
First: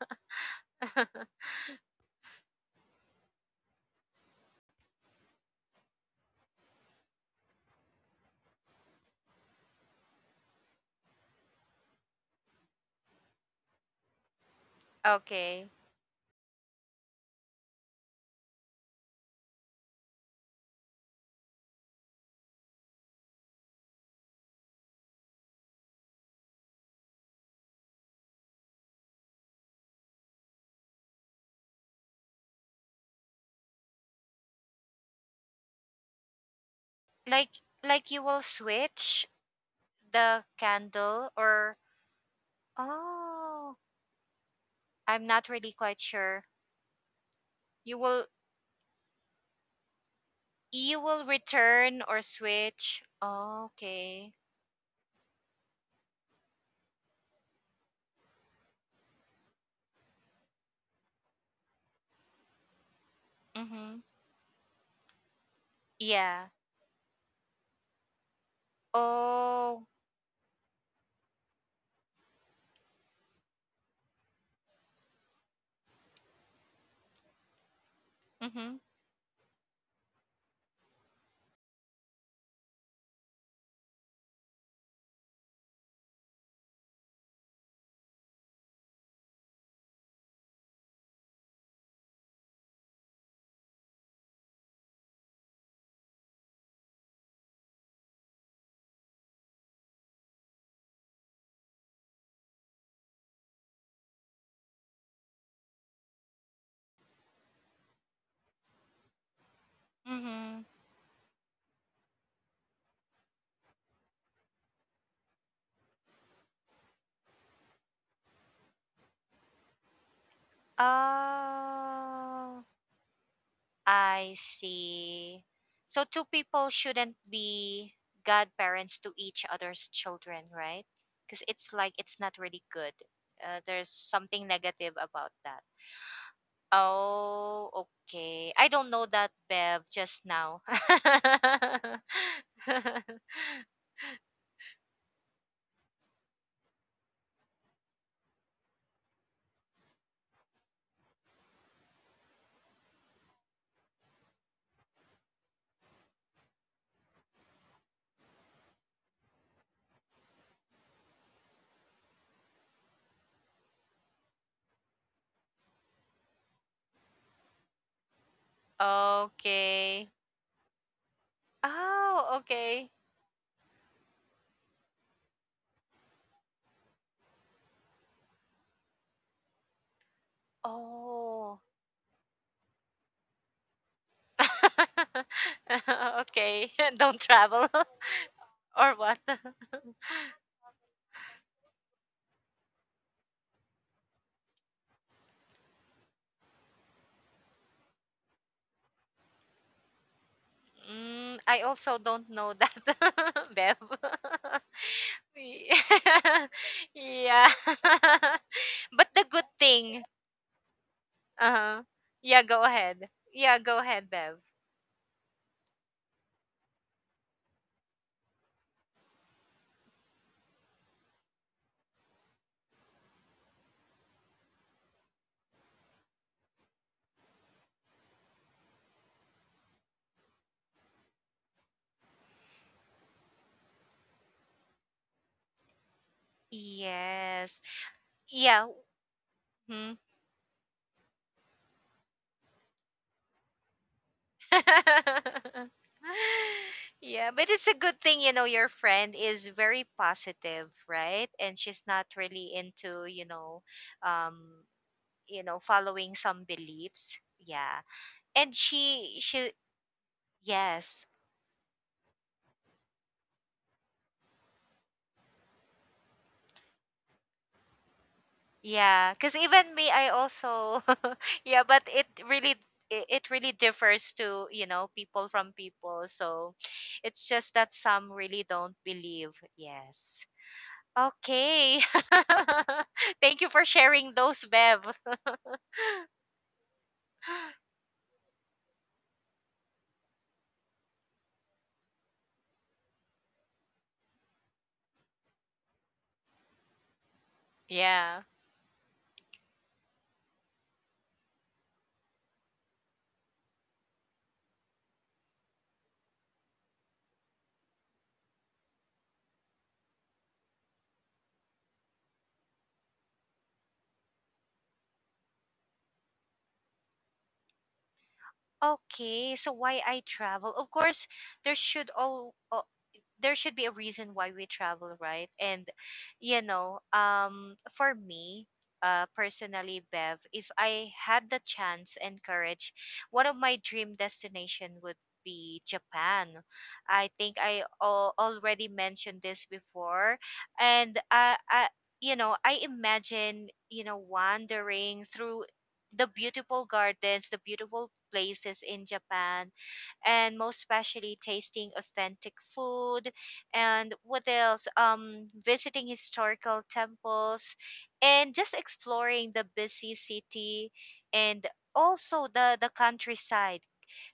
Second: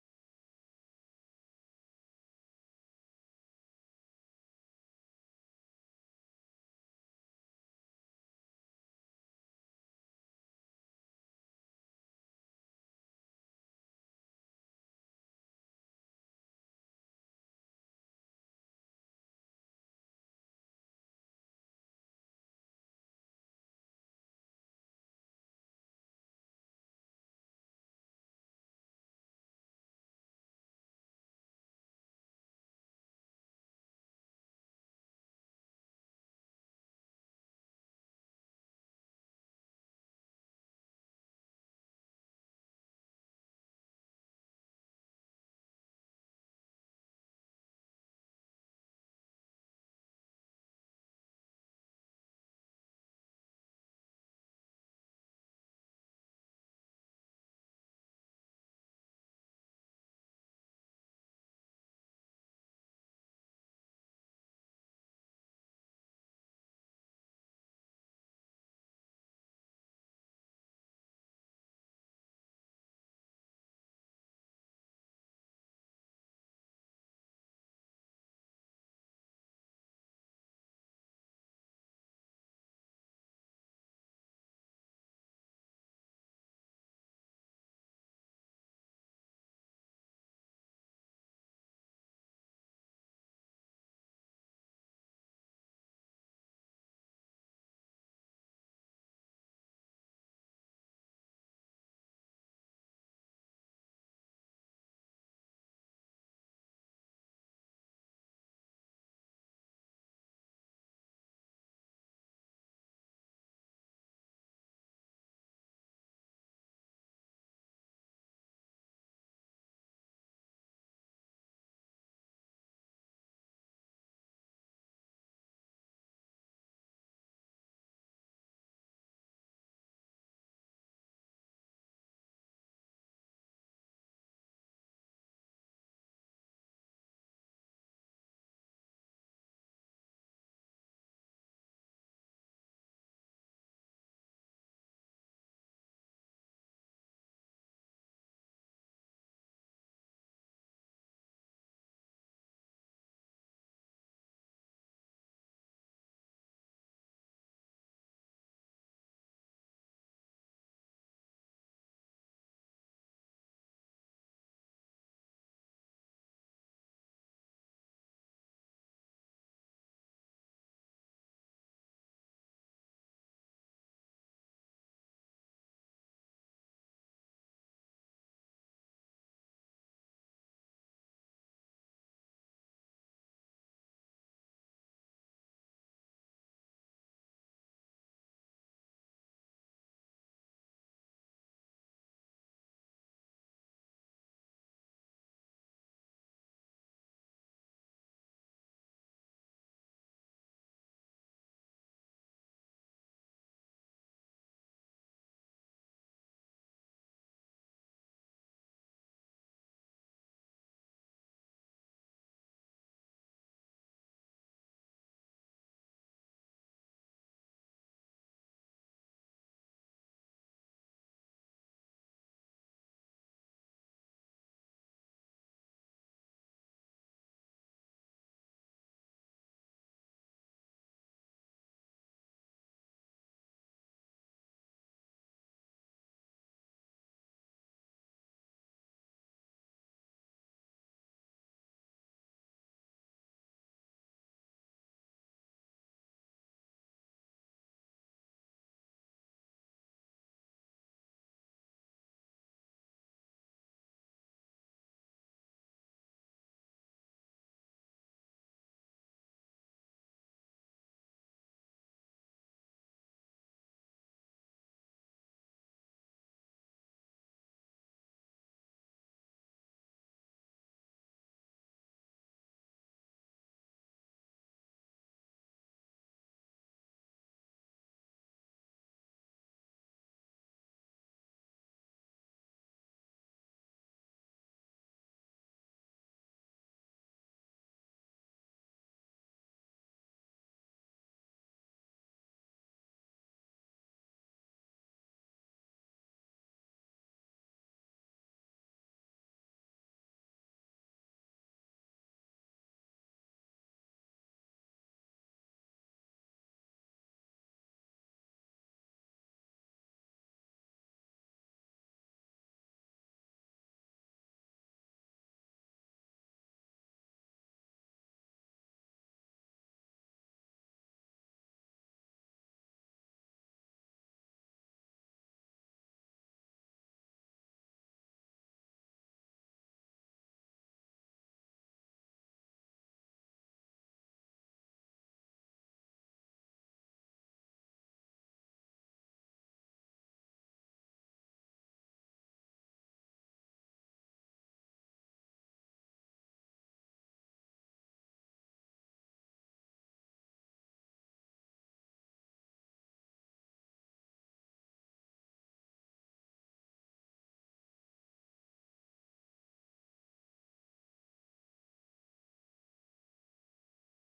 S1: Okay. Like like you will switch the candle, or oh, I'm not really quite sure. You will you will return or switch. Okay. Mhm. Yeah. Oh. Mhm. Mhm. Oh. I see. So two people shouldn't be godparents to each other's children, right? Because it's like it's not really good. There's something negative about that. Oh, okay. I don't know that, Bev, just now. Okay. Oh, okay. Oh. Okay. Don't travel or what? I also don't know that, Bev. Yeah. Yeah. But the good thing, uh-huh. Yeah, go ahead. Yeah, go ahead, Bev. Yes. Yeah. Mhm. Yeah, but it's a good thing, you know, your friend is very positive, right? And she's not really into, um, you know, following some beliefs. Yeah. And she. Yes. Yeah, because even me, I also yeah, but it really it really differs to, you know, people from people. So it's just that some really don't believe. Yes. Okay. Thank you for sharing those, Bev. Yeah. Okay, so why I travel? Of course, there should all there should be a reason why we travel, right? And you know, for me, personally, Bev, if I had the chance and courage, one of my dream destination would be Japan. I think I already mentioned this before, and I, you know, I imagine, you know, wandering through the beautiful gardens, the beautiful places in Japan, and most especially tasting authentic food, and what else, visiting historical temples, and just exploring the busy city, and also the countryside.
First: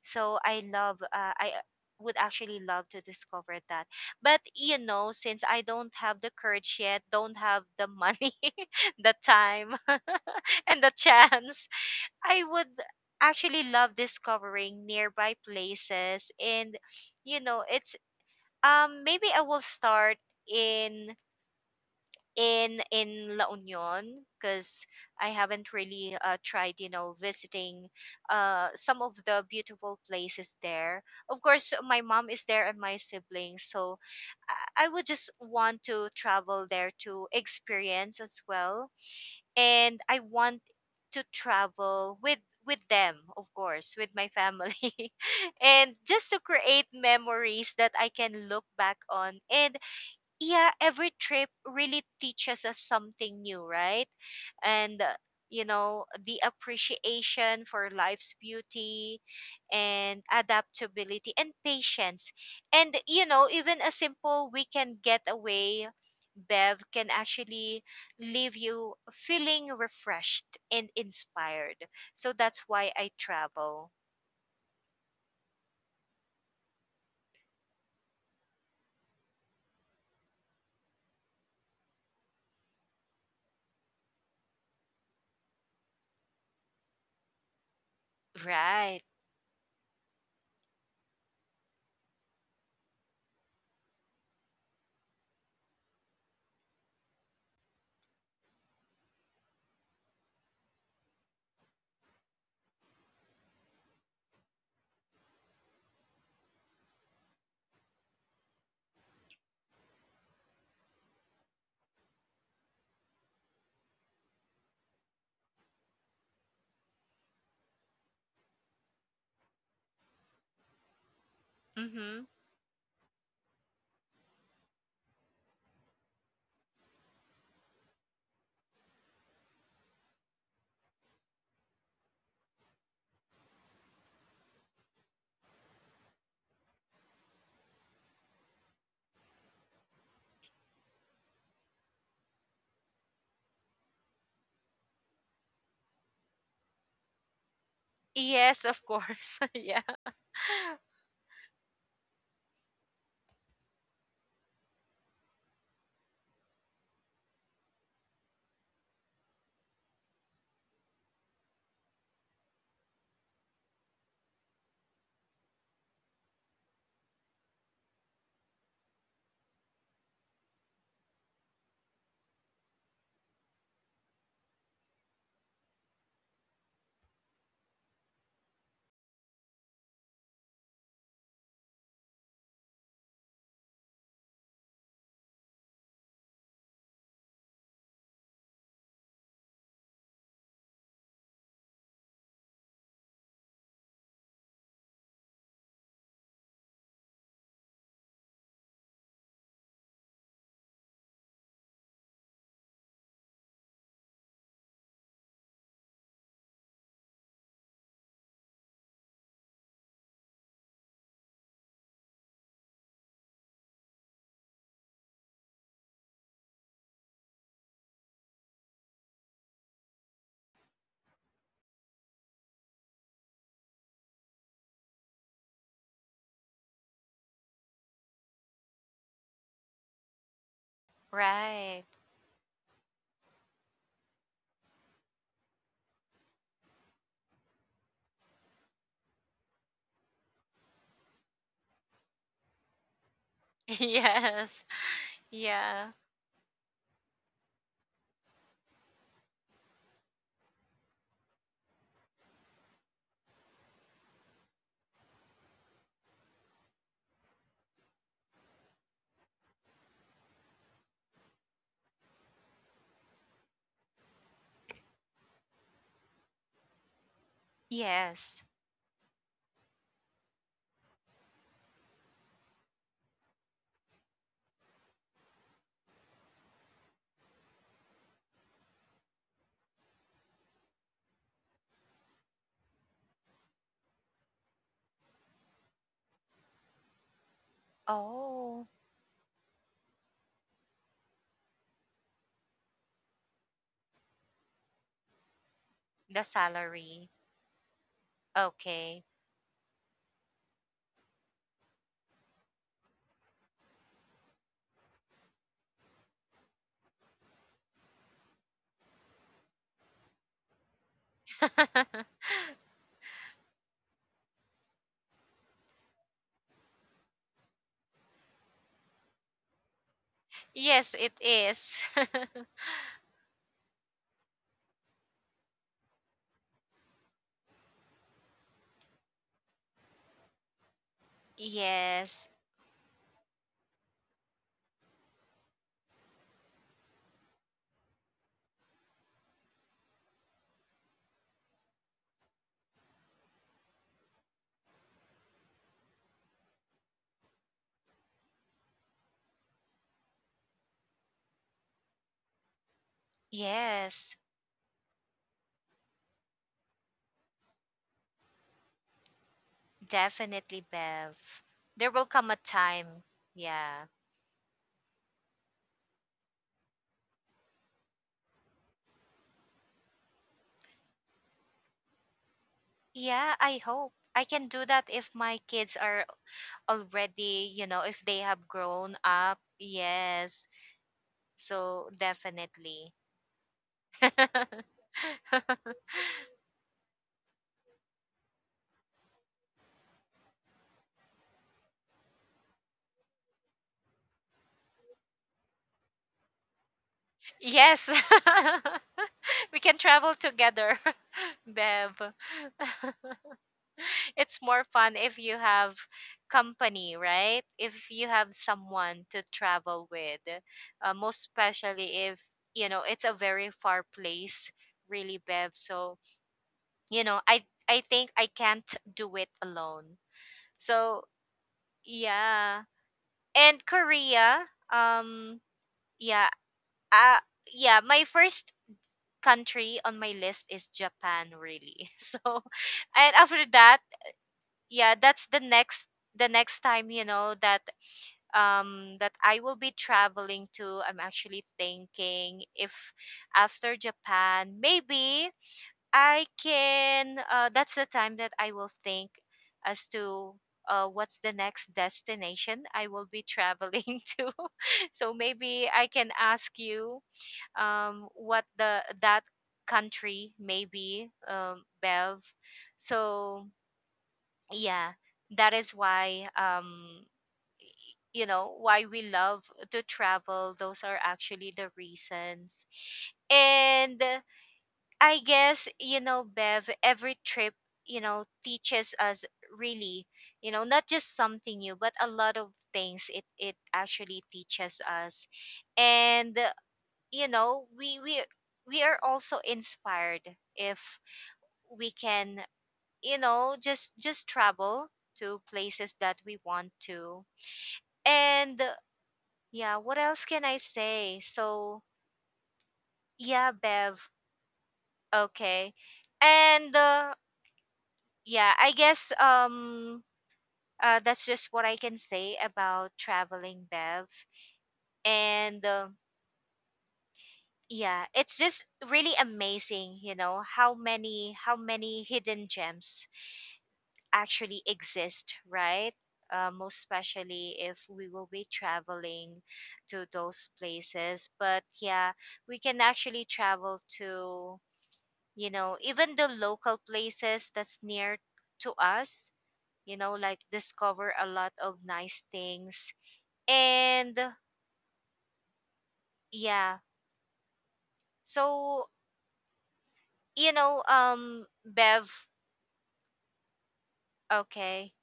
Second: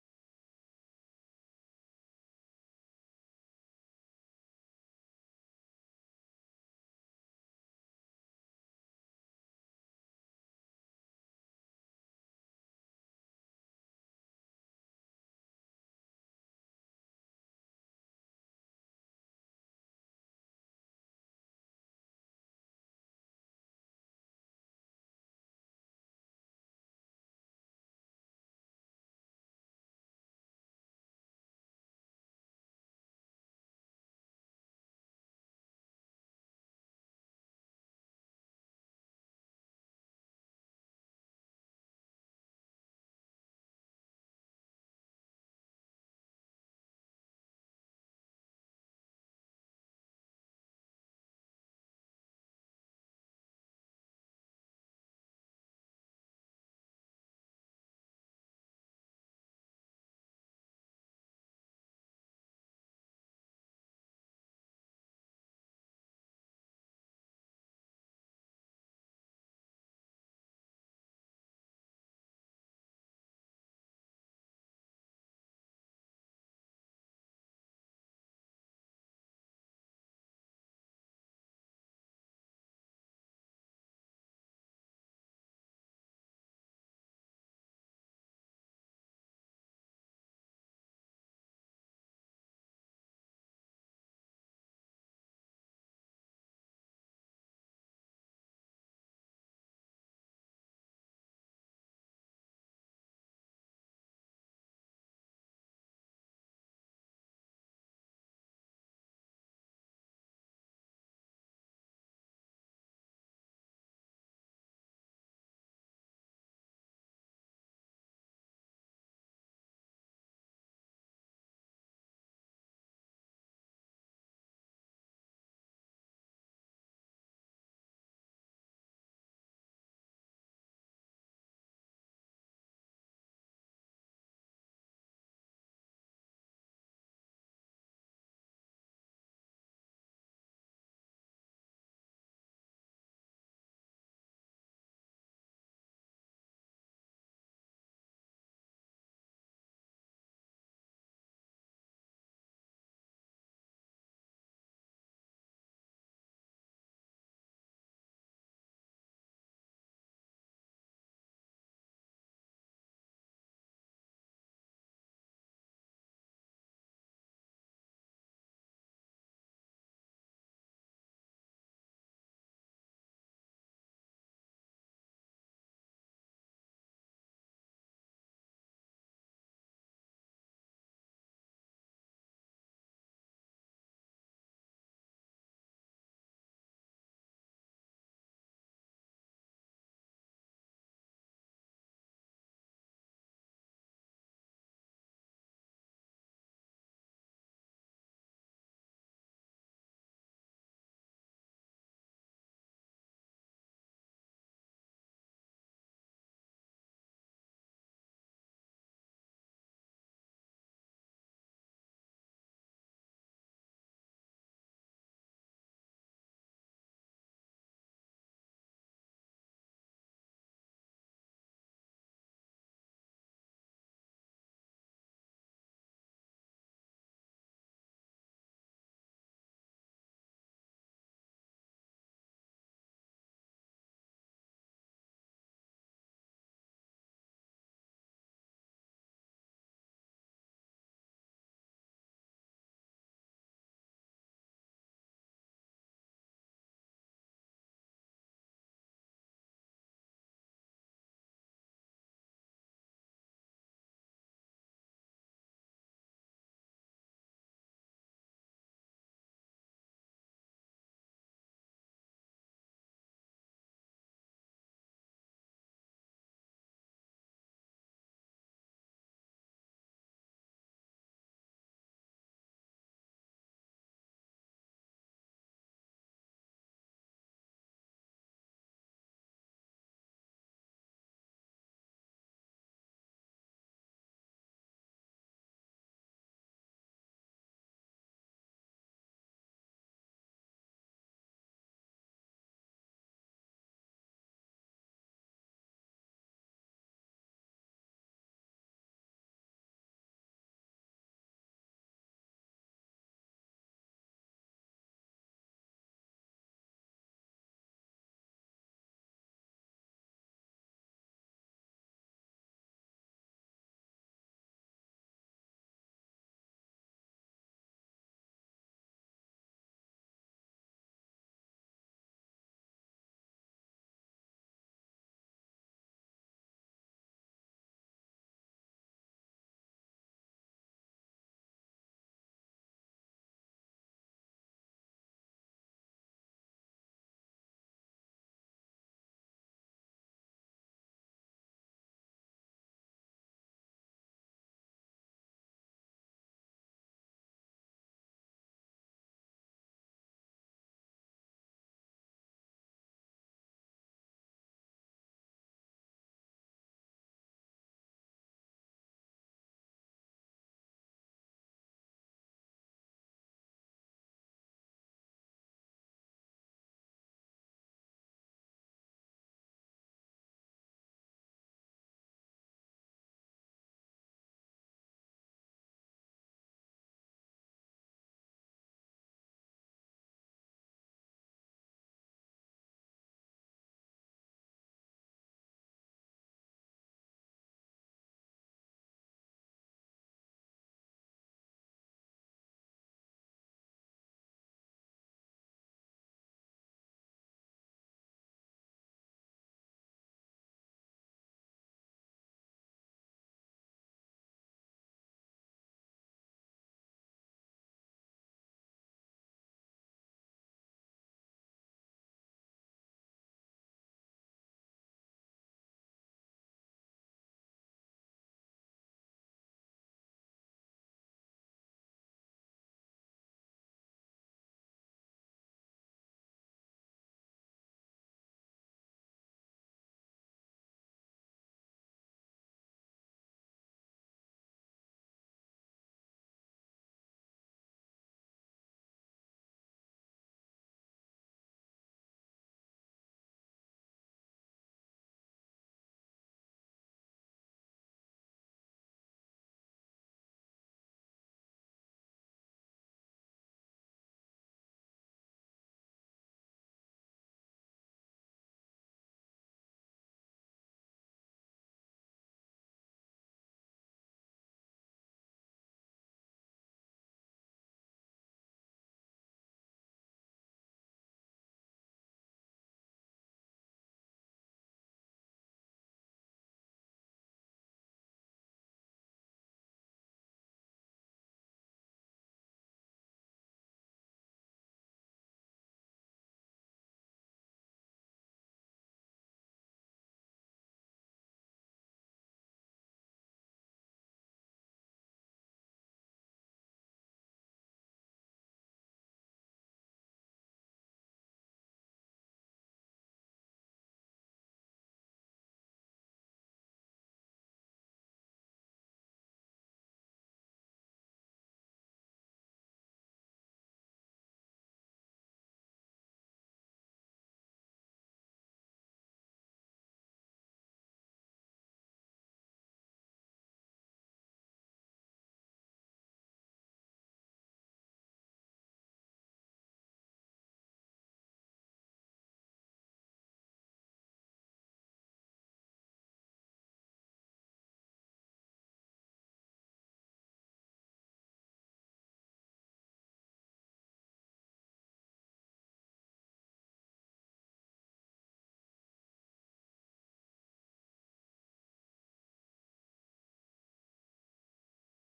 S1: So I love, I would actually love to discover that. But you know, since I don't have the courage yet, don't have the money, the time, and the chance, I would actually love discovering nearby places. And you know, it's maybe I will start in in La Union, because I haven't really tried, you know, visiting some of the beautiful places there. Of course my mom is there and my siblings, so I I would just want to travel there to experience as well. And I want to travel with them, of course, with my family, and just to create memories that I can look back on. And yeah, every trip really teaches us something new, right? And you know, the appreciation for life's beauty and adaptability and patience. And you know, even a simple weekend getaway, Bev, can actually leave you feeling refreshed and inspired. So that's why I travel. Right. Mhm. Yes, of course. Yeah. Right. Yes. Yeah. Yes. Oh, the salary. Okay. Yes, it is. Yes. Yes. Definitely, Bev. There will come a time. Yeah. Yeah, I hope. I can do that if my kids are already, you know, if they have grown up. Yes. So, definitely. Yes. We can travel together, Bev. It's more fun if you have company, right? If you have someone to travel with, most especially if you know it's a very far place, really, Bev. So you know, I think I can't do it alone. So yeah. And Korea, um, yeah, uh, yeah. My first country on my list is Japan, really. So and after that, yeah, that's the next time, you know, that that I will be traveling to. I'm actually thinking if after Japan, maybe I can that's the time that I will think as to what's the next destination I will be traveling to. So maybe I can ask you, what the that country may be, Bev. So yeah, that is why, you know, why we love to travel. Those are actually the reasons. And I guess, you know, Bev, every trip, you know, teaches us, really, you know, not just something new, but a lot of things, it actually teaches us. And you know, we we are also inspired if we can, you know, just travel to places that we want to. And yeah, what else can I say? So yeah, Bev. Okay. And yeah, I guess, that's just what I can say about traveling, Bev. And yeah, it's just really amazing, you know, how many hidden gems actually exist, right? Most especially if we will be traveling to those places. But yeah, we can actually travel to, you know, even the local places that's near to us, you know, like discover a lot of nice things. And yeah, so, you know, Bev, okay.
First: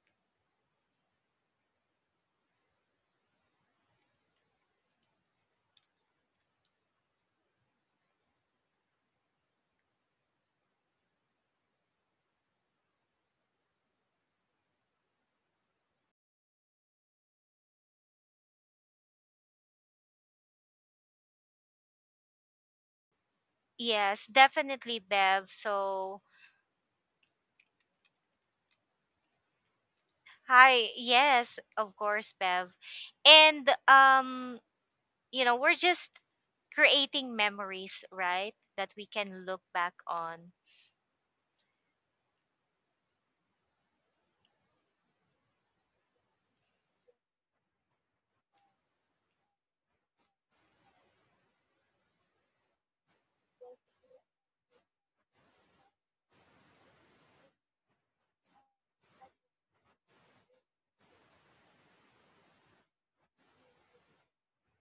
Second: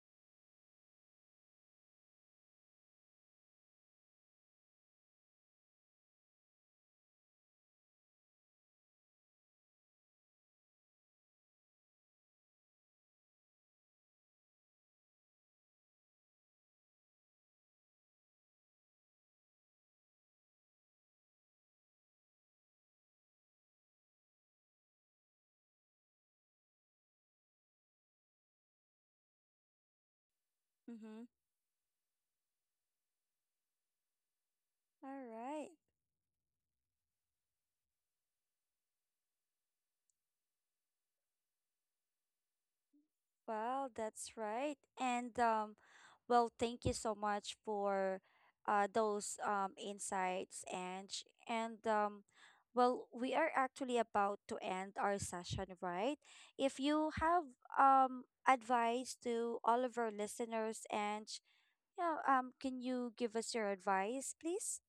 S1: Yes, definitely, Bev. So, hi.
S2: Mm-hmm.
S1: Yes, of course, Bev. And
S2: All
S1: you know,
S2: right.
S1: we're just creating memories, right? That we can look back on.
S2: Well, that's right. And well, thank you so much for those insights and and um, well, we are actually about to end our session, right? If you have advice to all of our listeners and yeah, can you give us your advice, please?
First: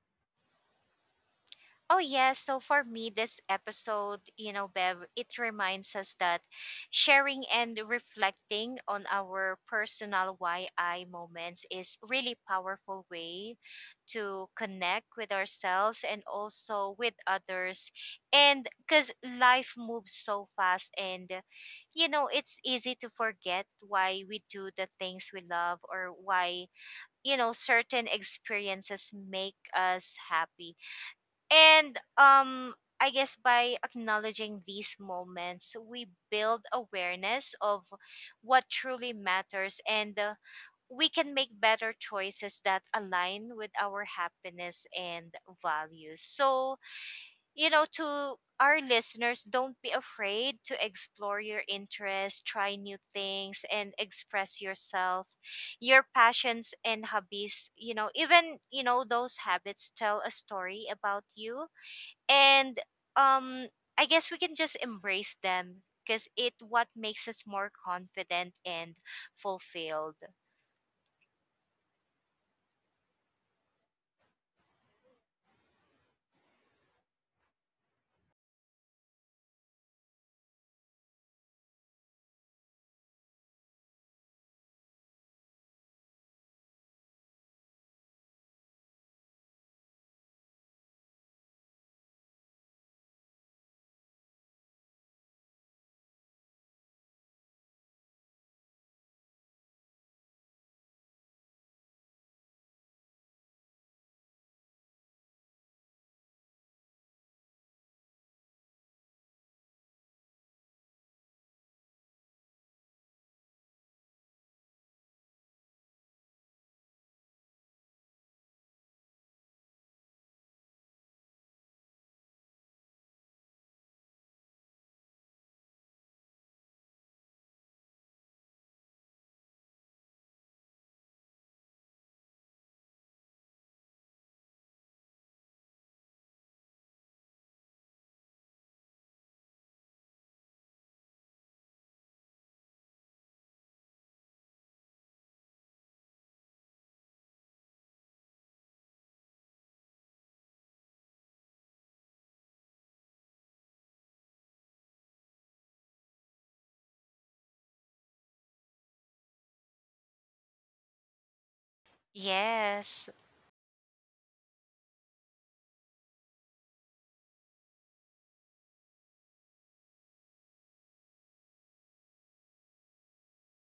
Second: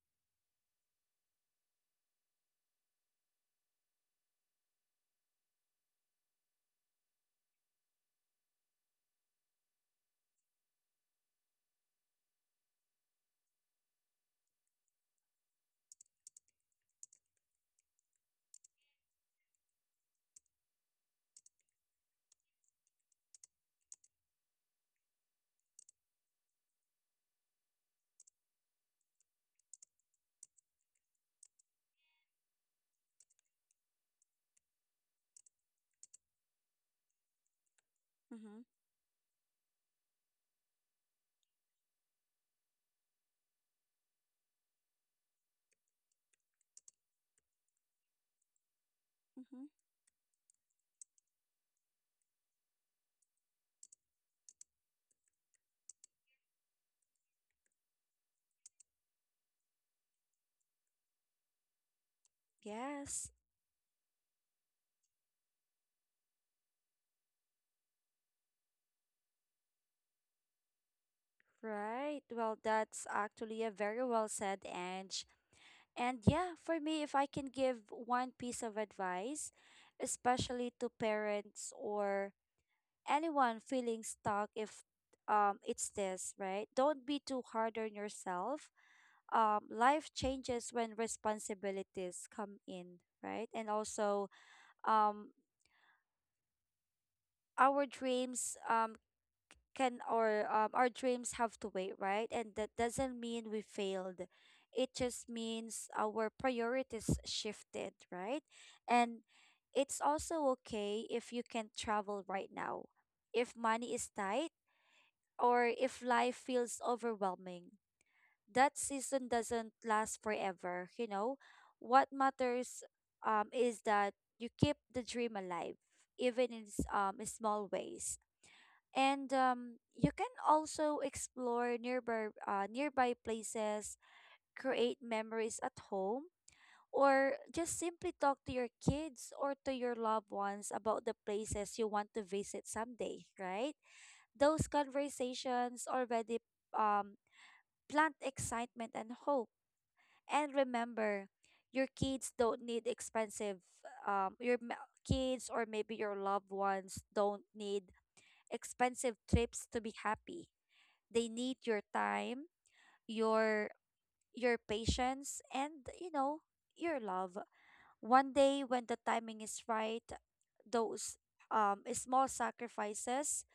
S1: Oh yes, so for me, this episode, you know, Bev, it reminds us that sharing and reflecting on our personal why I moments is really powerful way to connect with ourselves and also with others. And cuz life moves so fast, and you know, it's easy to forget why we do the things we love, or why, you know, certain experiences make us happy. And I guess by acknowledging these moments, we build awareness of
S2: Mm-hmm.
S1: what truly matters. And we can make better choices that align with our happiness and values. So, you know, to our listeners,
S2: Mm-hmm.
S1: don't be afraid to explore your interests, try new things, and express yourself, your passions and hobbies. You know, even, you know, those habits tell a story about you. And
S2: Yes.
S1: um I guess we can just embrace them, because it what makes us more confident and fulfilled.
S2: Right. Well, that's actually a very well said, And yeah, for me, if I can give one piece of advice, especially to parents or anyone feeling stuck, if it's this, right? Don't be too hard on yourself. Life changes when responsibilities come in, right? And also, um, our dreams can or our dreams have to wait, right? And that doesn't mean we failed. It just means our priorities shifted, right? And it's also okay if you can travel right now. If money is tight or if life feels overwhelming. That season doesn't last forever, you know. What matters is that you keep the dream alive even in small ways. And you can also explore nearby nearby places, create memories at home, or just simply talk to your kids or to your loved ones about the places you want to visit someday, right? Those conversations already um, plant excitement and hope. And remember, your kids don't need kids or maybe your loved ones don't need expensive trips to be happy, they need your time,
S1: Yes,
S2: your your patience and, you know, your love. One day when the timing is right, those small sacrifices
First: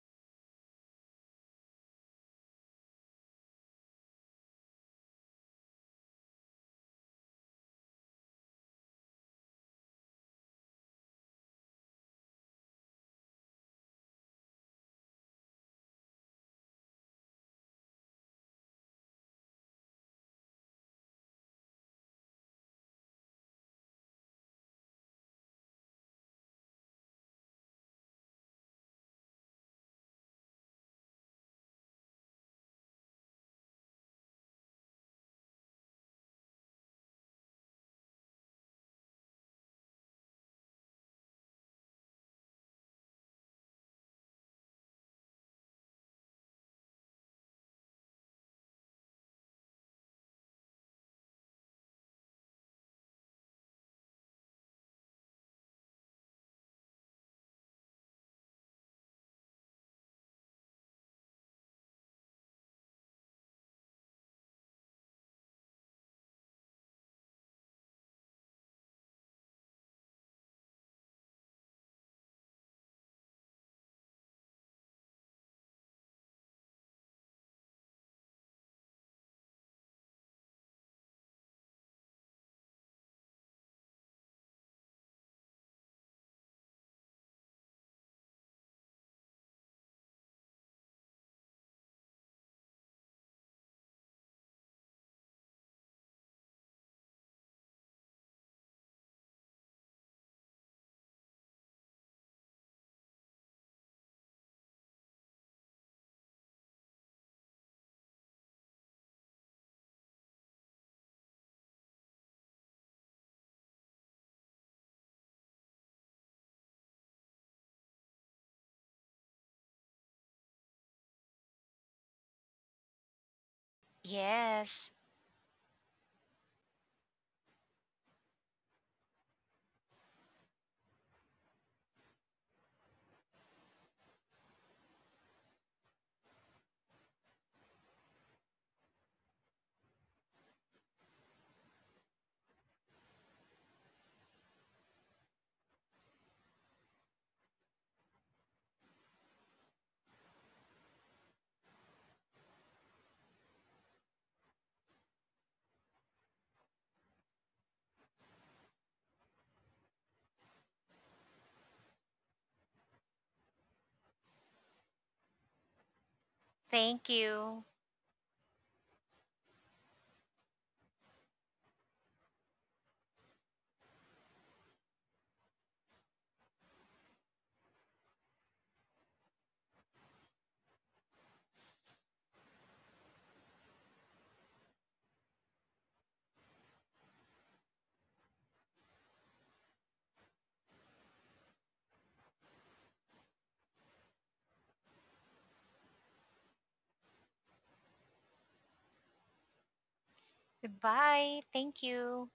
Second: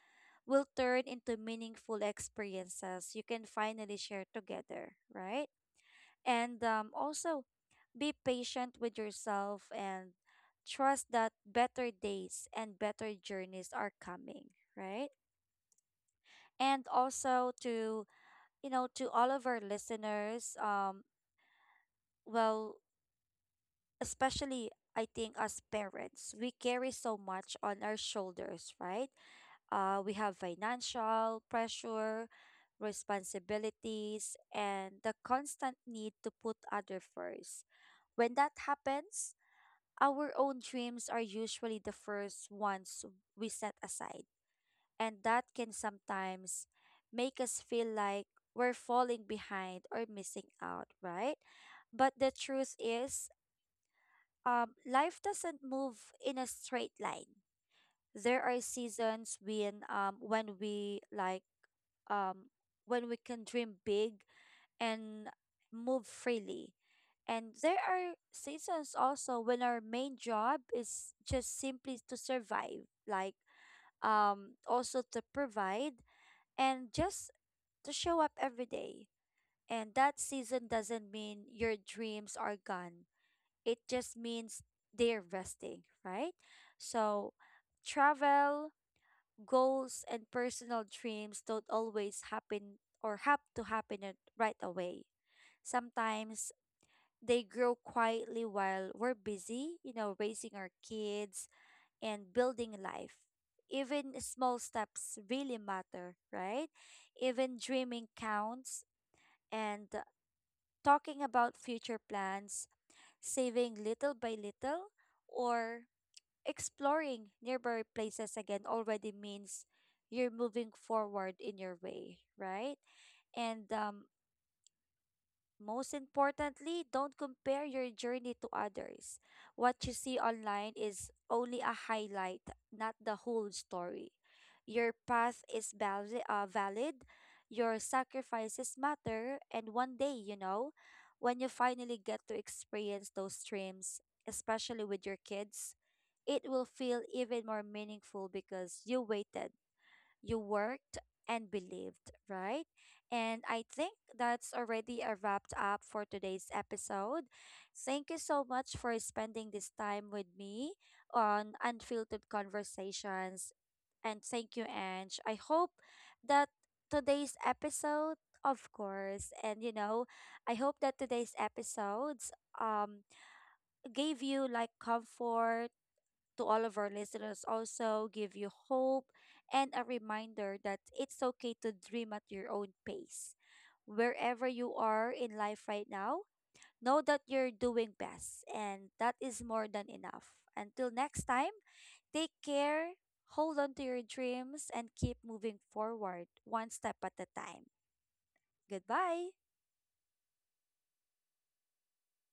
S2: will turn into meaningful experiences you can finally share together, right? And um, also be patient with yourself and trust that better days and better journeys are coming, right? And also, to all of our listeners, well, especially I think as parents, we carry so much on our shoulders, right? We have financial pressure, responsibilities, and the constant need to put other first. When that happens, our own dreams are usually the first ones we set aside, and that can sometimes make us feel like we're falling behind or missing out, right? But the truth is, life doesn't move in a straight line. There are seasons when we like um when we can dream big and move freely. And there are seasons also when our main job is just simply to survive, like also to provide and just to show up every day. And that season doesn't mean your dreams are gone. It just means they're resting, right? So travel, goals, and personal dreams don't always happen or have to happen at- right away. Sometimes they grow quietly while we're busy, you know, raising our kids and building life. Even small steps really matter, right? Even dreaming counts, and talking about future plans, saving little by little, or exploring nearby places again already means you're moving forward in your way, right? And
S1: yes,
S2: Most importantly, don't compare your journey to others. What you see online is only a highlight, not the whole story. Your path is valid, your sacrifices matter, and one day, you know, when you finally get to experience those dreams, especially with your kids, it will feel even more meaningful because you waited, you worked, and believed, right? And I think that's already a wrapped up for today's episode. Thank you so much for spending this time with me on Unfiltered Conversations. And thank you, Ange. I hope that
S1: thank
S2: today's
S1: you.
S2: episode, of course, and, you know, I hope that today's episodes um gave you like comfort. To all of our listeners also, give you hope and a reminder that it's okay to dream at your own pace. Wherever you are in life right now, know that you're doing best and that is more than enough. Until next time, take care, hold on to your dreams, and keep moving forward one step at a time. Goodbye.
S1: Goodbye, thank you.